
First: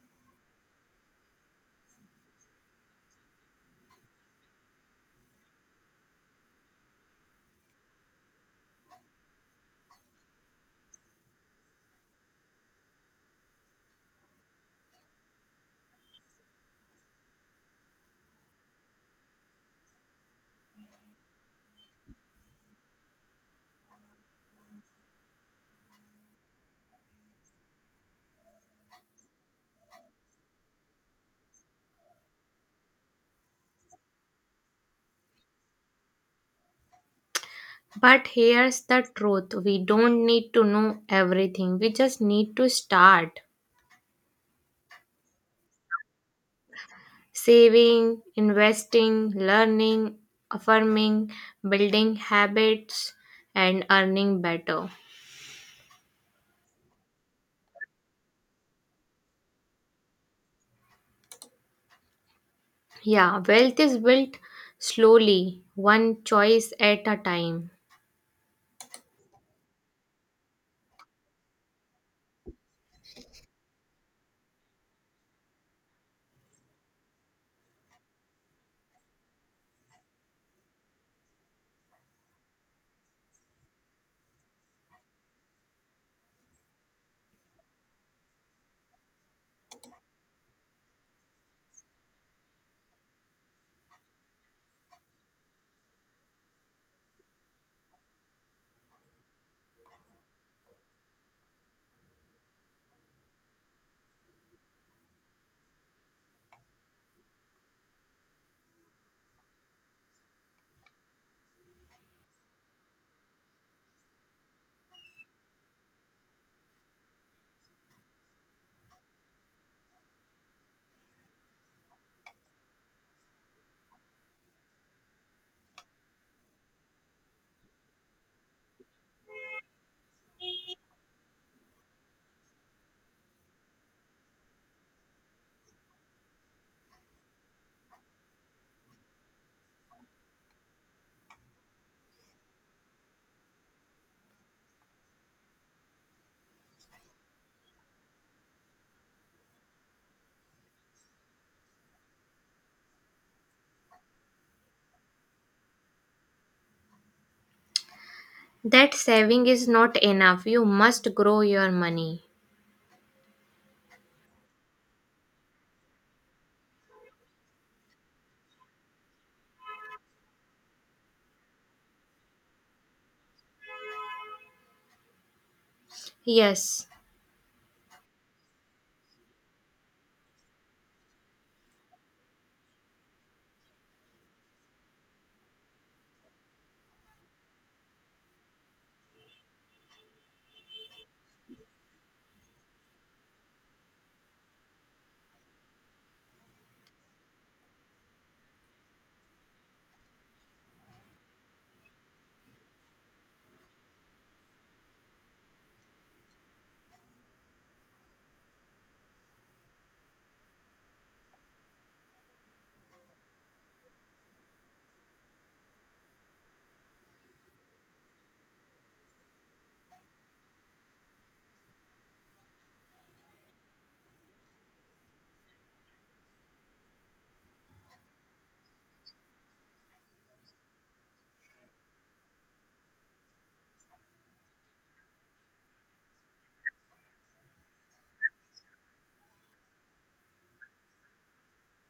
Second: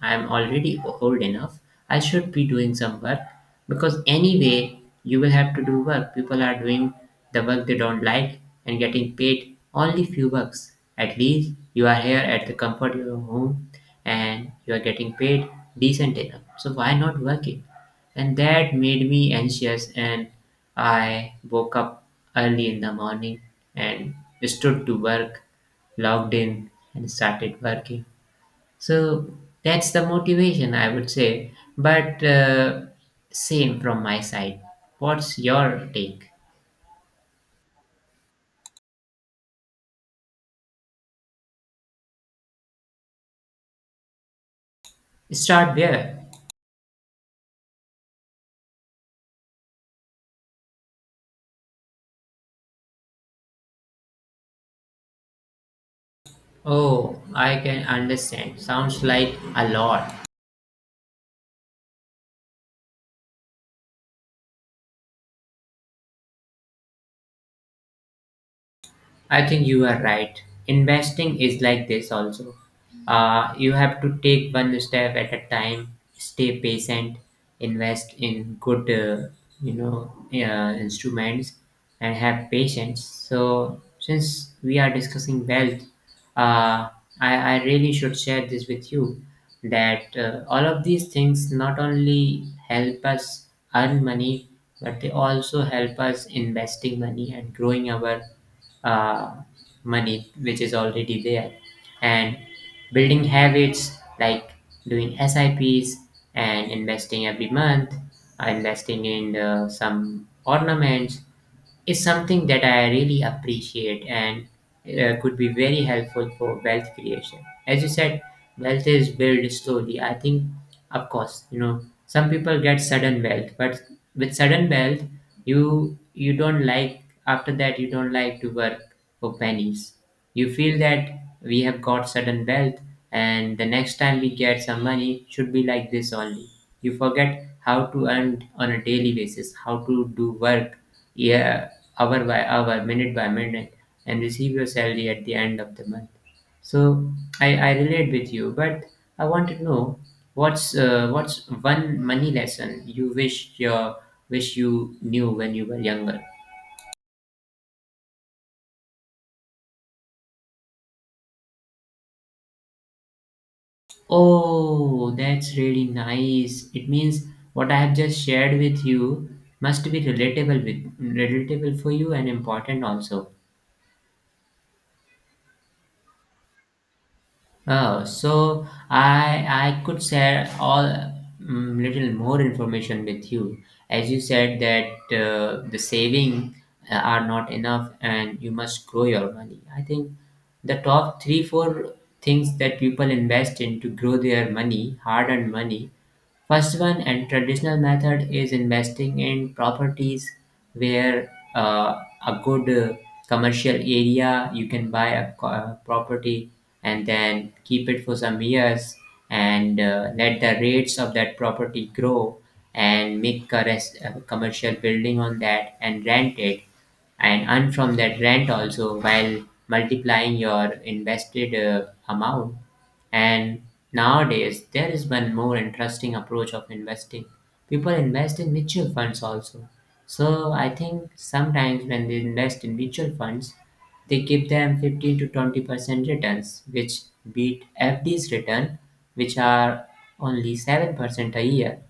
Speaker 1: I'm already old enough. I should be doing some work, because anyway, you will have to do work. People are doing the work they don't like and getting paid only few bucks. At least you are here at the comfort of your home, and you are getting paid decent enough. So why not work it? And that made me anxious and I woke up early in the morning and stood to work, logged in and started working, so that's the motivation, I would say. But same from my side. What's your take?
Speaker 2: But here's the truth, we don't need to know everything, we just need to start.
Speaker 1: Start there.
Speaker 2: Saving, investing, learning, affirming, building habits, and earning better.
Speaker 1: Oh, I can understand. Sounds like a lot.
Speaker 2: Yeah, wealth is built slowly, one choice at a time.
Speaker 1: I think you are right. Investing is like this also. You have to take one step at a time, stay patient, invest in good instruments, and have patience. So, since we are discussing wealth, uh, I really should share this with you that all of these things not only help us earn money, but they also help us investing money and growing our uh, money, which is already there, and building habits like doing SIPs and investing every month, investing in some ornaments, is something that I really appreciate and could be very helpful for wealth creation. As you said, wealth is built slowly. I think, of course, some people get sudden wealth, but with sudden wealth, you don't like after that you don't like to work for pennies. You feel that we have got sudden wealth, and the next time we get some money should be like this only. You forget how to earn on a daily basis, how to do work, yeah, hour by hour, minute by minute, and receive your salary at the end of the month. So I relate with you, but I want to know what's one money lesson you wish you knew when you were younger.
Speaker 2: That saving is not enough. You must grow your money.
Speaker 1: Oh, that's really nice. It means what I have just shared with you must be relatable for you and important also.
Speaker 2: Yes.
Speaker 1: Oh, so I could share all little more information with you. As you said that the saving are not enough and you must grow your money. I think the top three four things that people invest in to grow their money, hard earned money. First one and traditional method is investing in properties, where a good, commercial area you can buy a property and then keep it for some years and let the rates of that property grow and make a commercial building on that and rent it and earn from that rent also, while multiplying your invested amount. And nowadays, there is one more interesting approach of investing. People invest in mutual funds also. So I think sometimes when they invest in mutual funds, they give them 15 to 20 percent returns, which beat FD's return, which are only 7 percent a year,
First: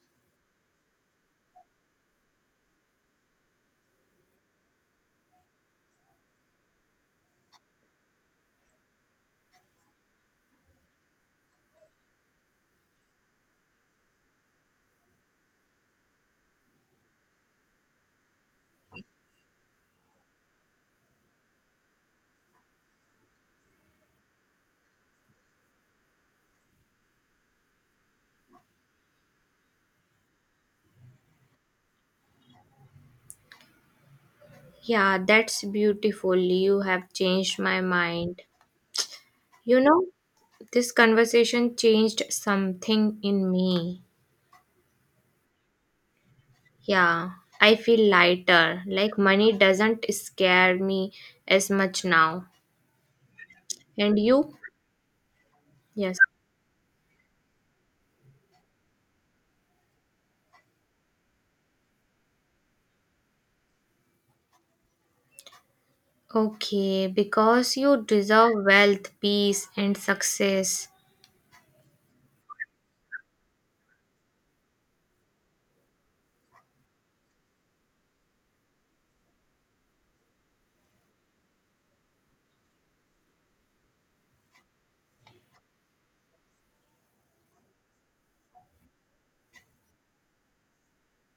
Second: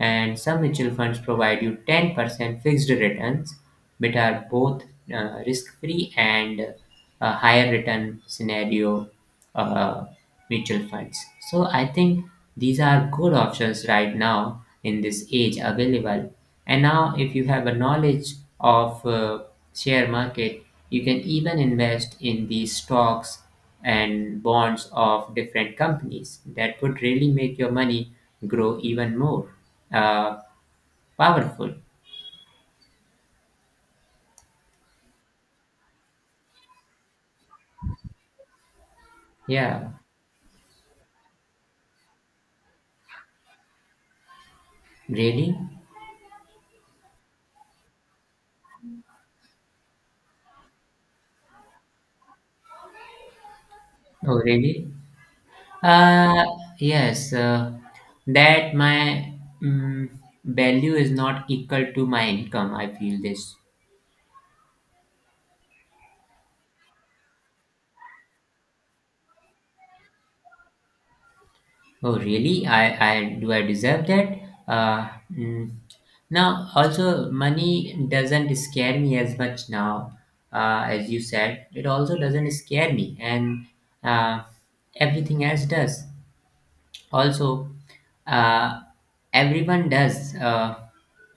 Speaker 1: and some mutual funds provide you 10% fixed returns, which are both risk-free and a higher return scenario, uh, mutual funds. So I think these are good options right now in this age available. And now, if you have a knowledge of share market, you can even invest in these stocks and bonds of different companies. That would really make your money grow even more uh, powerful.
Speaker 2: Yeah, that's beautiful. You have changed my mind. You
Speaker 1: Yeah,
Speaker 2: know, this conversation changed something in me.
Speaker 1: really?
Speaker 2: Yeah, I feel lighter. Like money doesn't scare me as much now. And
Speaker 1: Oh,
Speaker 2: you?
Speaker 1: really?
Speaker 2: Yes.
Speaker 1: Uh, yes. That my mm value is not equal to my income. I feel this.
Speaker 2: Okay, because you deserve wealth, peace, and success.
Speaker 1: Oh, really? I do I deserve that? Uh, mm. Now, also, money doesn't scare me as much now, as you said. It also doesn't scare me, and uh, everything else does. Also, uh, everyone does. Uh,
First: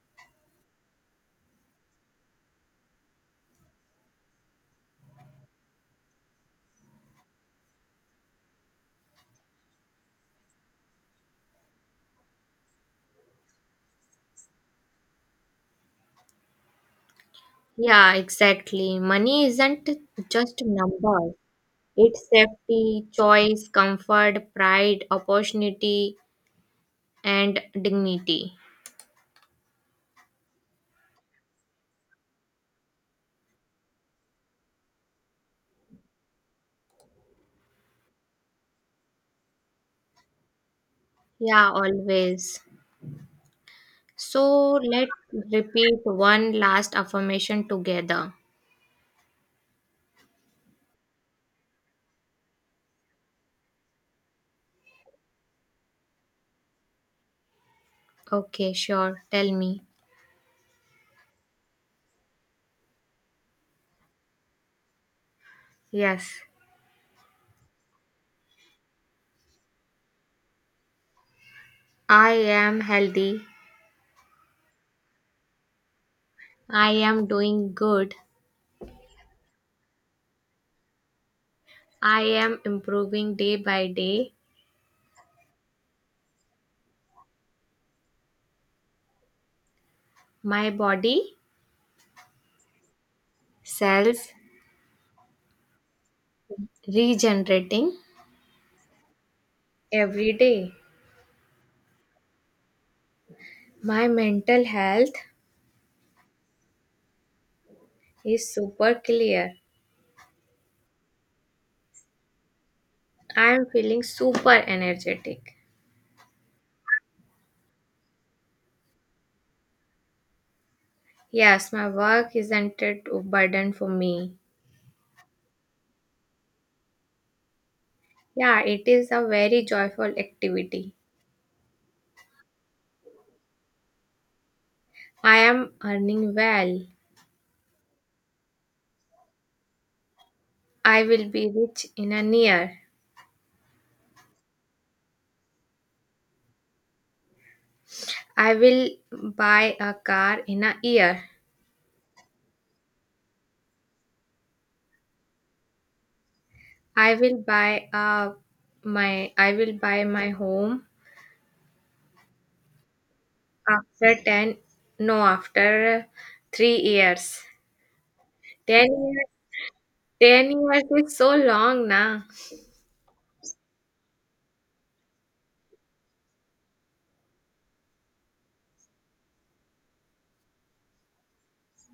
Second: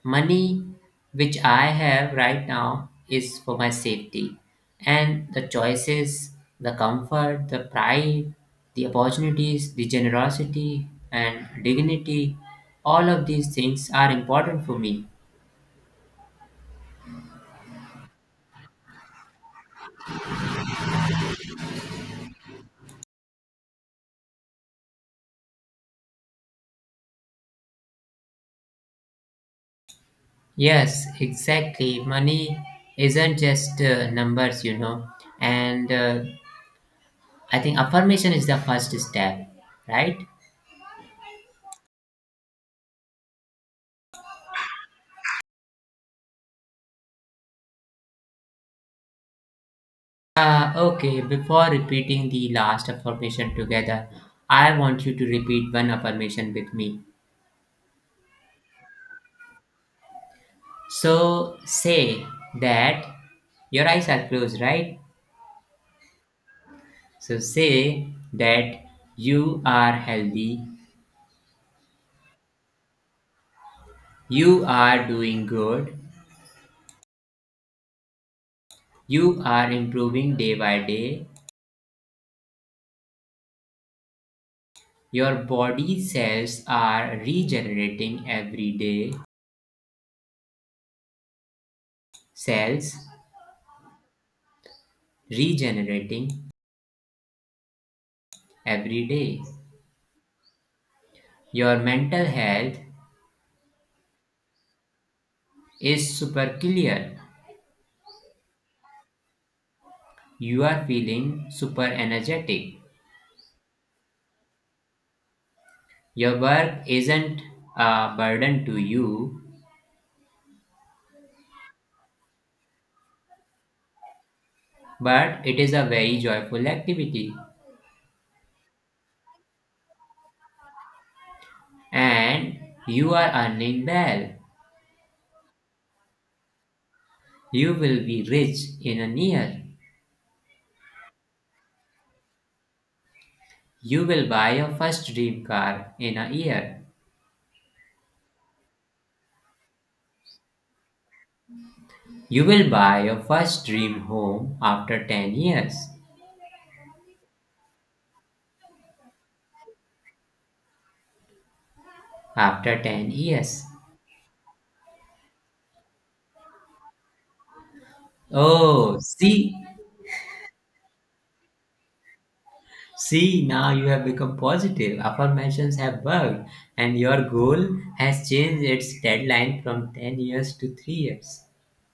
Speaker 1: money, which I have right now, is for my safety. And the choices, the comfort, the pride, the opportunities, the generosity, and dignity, all of these things are important for me.
Speaker 2: Yeah, exactly. Money isn't just a number, it's safety, choice, comfort, pride, opportunity, and dignity.
Speaker 1: Yes, exactly. Money isn't just numbers. And I think affirmation is the first step, right?
Speaker 2: Yeah, always. So let's repeat one last affirmation together.
Speaker 1: Okay, before repeating the last affirmation together, I want you to repeat one affirmation with me.
Speaker 2: Okay, sure. Tell me.
Speaker 1: So say that your eyes are closed, right?
Speaker 2: Yes,
Speaker 1: So say that you are healthy,
Speaker 2: I am healthy.
Speaker 1: you are doing good,
Speaker 2: I am doing good.
Speaker 1: you are improving day by day,
Speaker 2: I am improving day by day.
Speaker 1: your body cells are regenerating every day,
Speaker 2: My body,
Speaker 1: cells
Speaker 2: cells,
Speaker 1: regenerating
Speaker 2: regenerating
Speaker 1: every day.
Speaker 2: every day.
Speaker 1: Your mental health
Speaker 2: My mental health
Speaker 1: is super clear.
Speaker 2: is super clear.
Speaker 1: You are feeling super energetic.
Speaker 2: I am feeling super energetic.
Speaker 1: Your work isn't a burden to you,
Speaker 2: Yes, my work isn't a burden for me.
Speaker 1: but it is a very joyful activity.
Speaker 2: Yeah, it is a very joyful activity.
Speaker 1: And you are earning well.
Speaker 2: I am earning well.
Speaker 1: You will be rich in a year.
Speaker 2: I will be rich in a year.
Speaker 1: You will buy your first dream car in a year.
Speaker 2: I will buy a car in a year.
Speaker 1: You will buy your first dream home after 10 years.
Speaker 2: I will buy a I will buy my home
Speaker 1: After 10 years.
Speaker 2: after 10, no, after 3 years. 10
Speaker 1: Oh,
Speaker 2: years,
Speaker 1: see,
Speaker 2: 10 years is so long na.
Speaker 1: see, now you have become positive. Affirmations have worked, and your goal has changed its deadline from 10 years to 3 years.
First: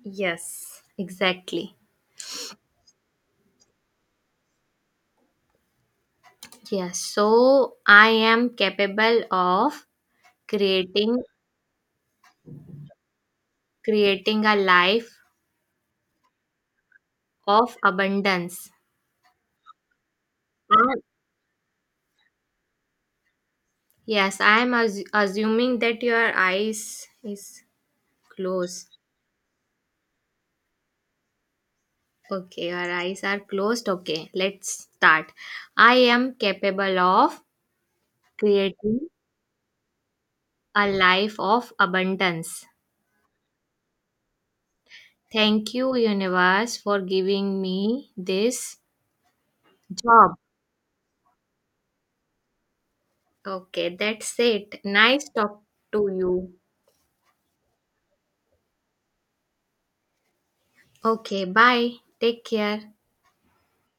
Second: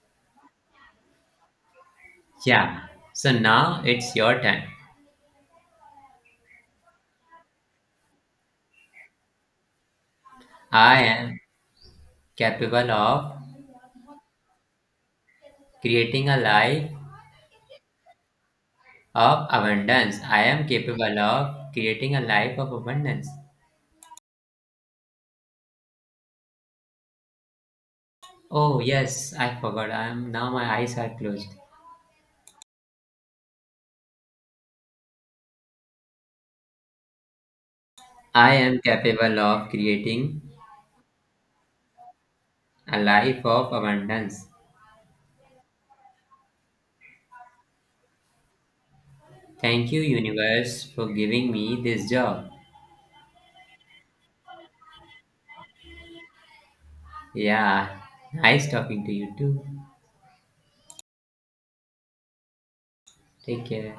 Speaker 2: Yes, exactly.
Speaker 1: Yeah, so now it's your time.
Speaker 2: Yes, so I am capable of
Speaker 1: I
Speaker 2: creating
Speaker 1: am capable of
Speaker 2: creating a life
Speaker 1: creating a life
Speaker 2: of abundance.
Speaker 1: of abundance. I am
Speaker 2: And
Speaker 1: capable of creating a life of abundance.
Speaker 2: yes, I am assuming that your eyes is
Speaker 1: Oh,
Speaker 2: closed.
Speaker 1: yes, I forgot. I am now, my eyes are closed.
Speaker 2: Okay, our eyes are closed. Okay, let's start. I am capable of
Speaker 1: I am
Speaker 2: creating
Speaker 1: capable of creating
Speaker 2: a life of abundance.
Speaker 1: a life of abundance.
Speaker 2: Thank you, universe, for giving me this
Speaker 1: Thank you,
Speaker 2: job.
Speaker 1: universe, for giving me this job.
Speaker 2: Okay, that's it. Nice talk to you.
Speaker 1: Yeah, nice talking to you too.
Speaker 2: Okay, bye. Take care.
Speaker 1: Take care.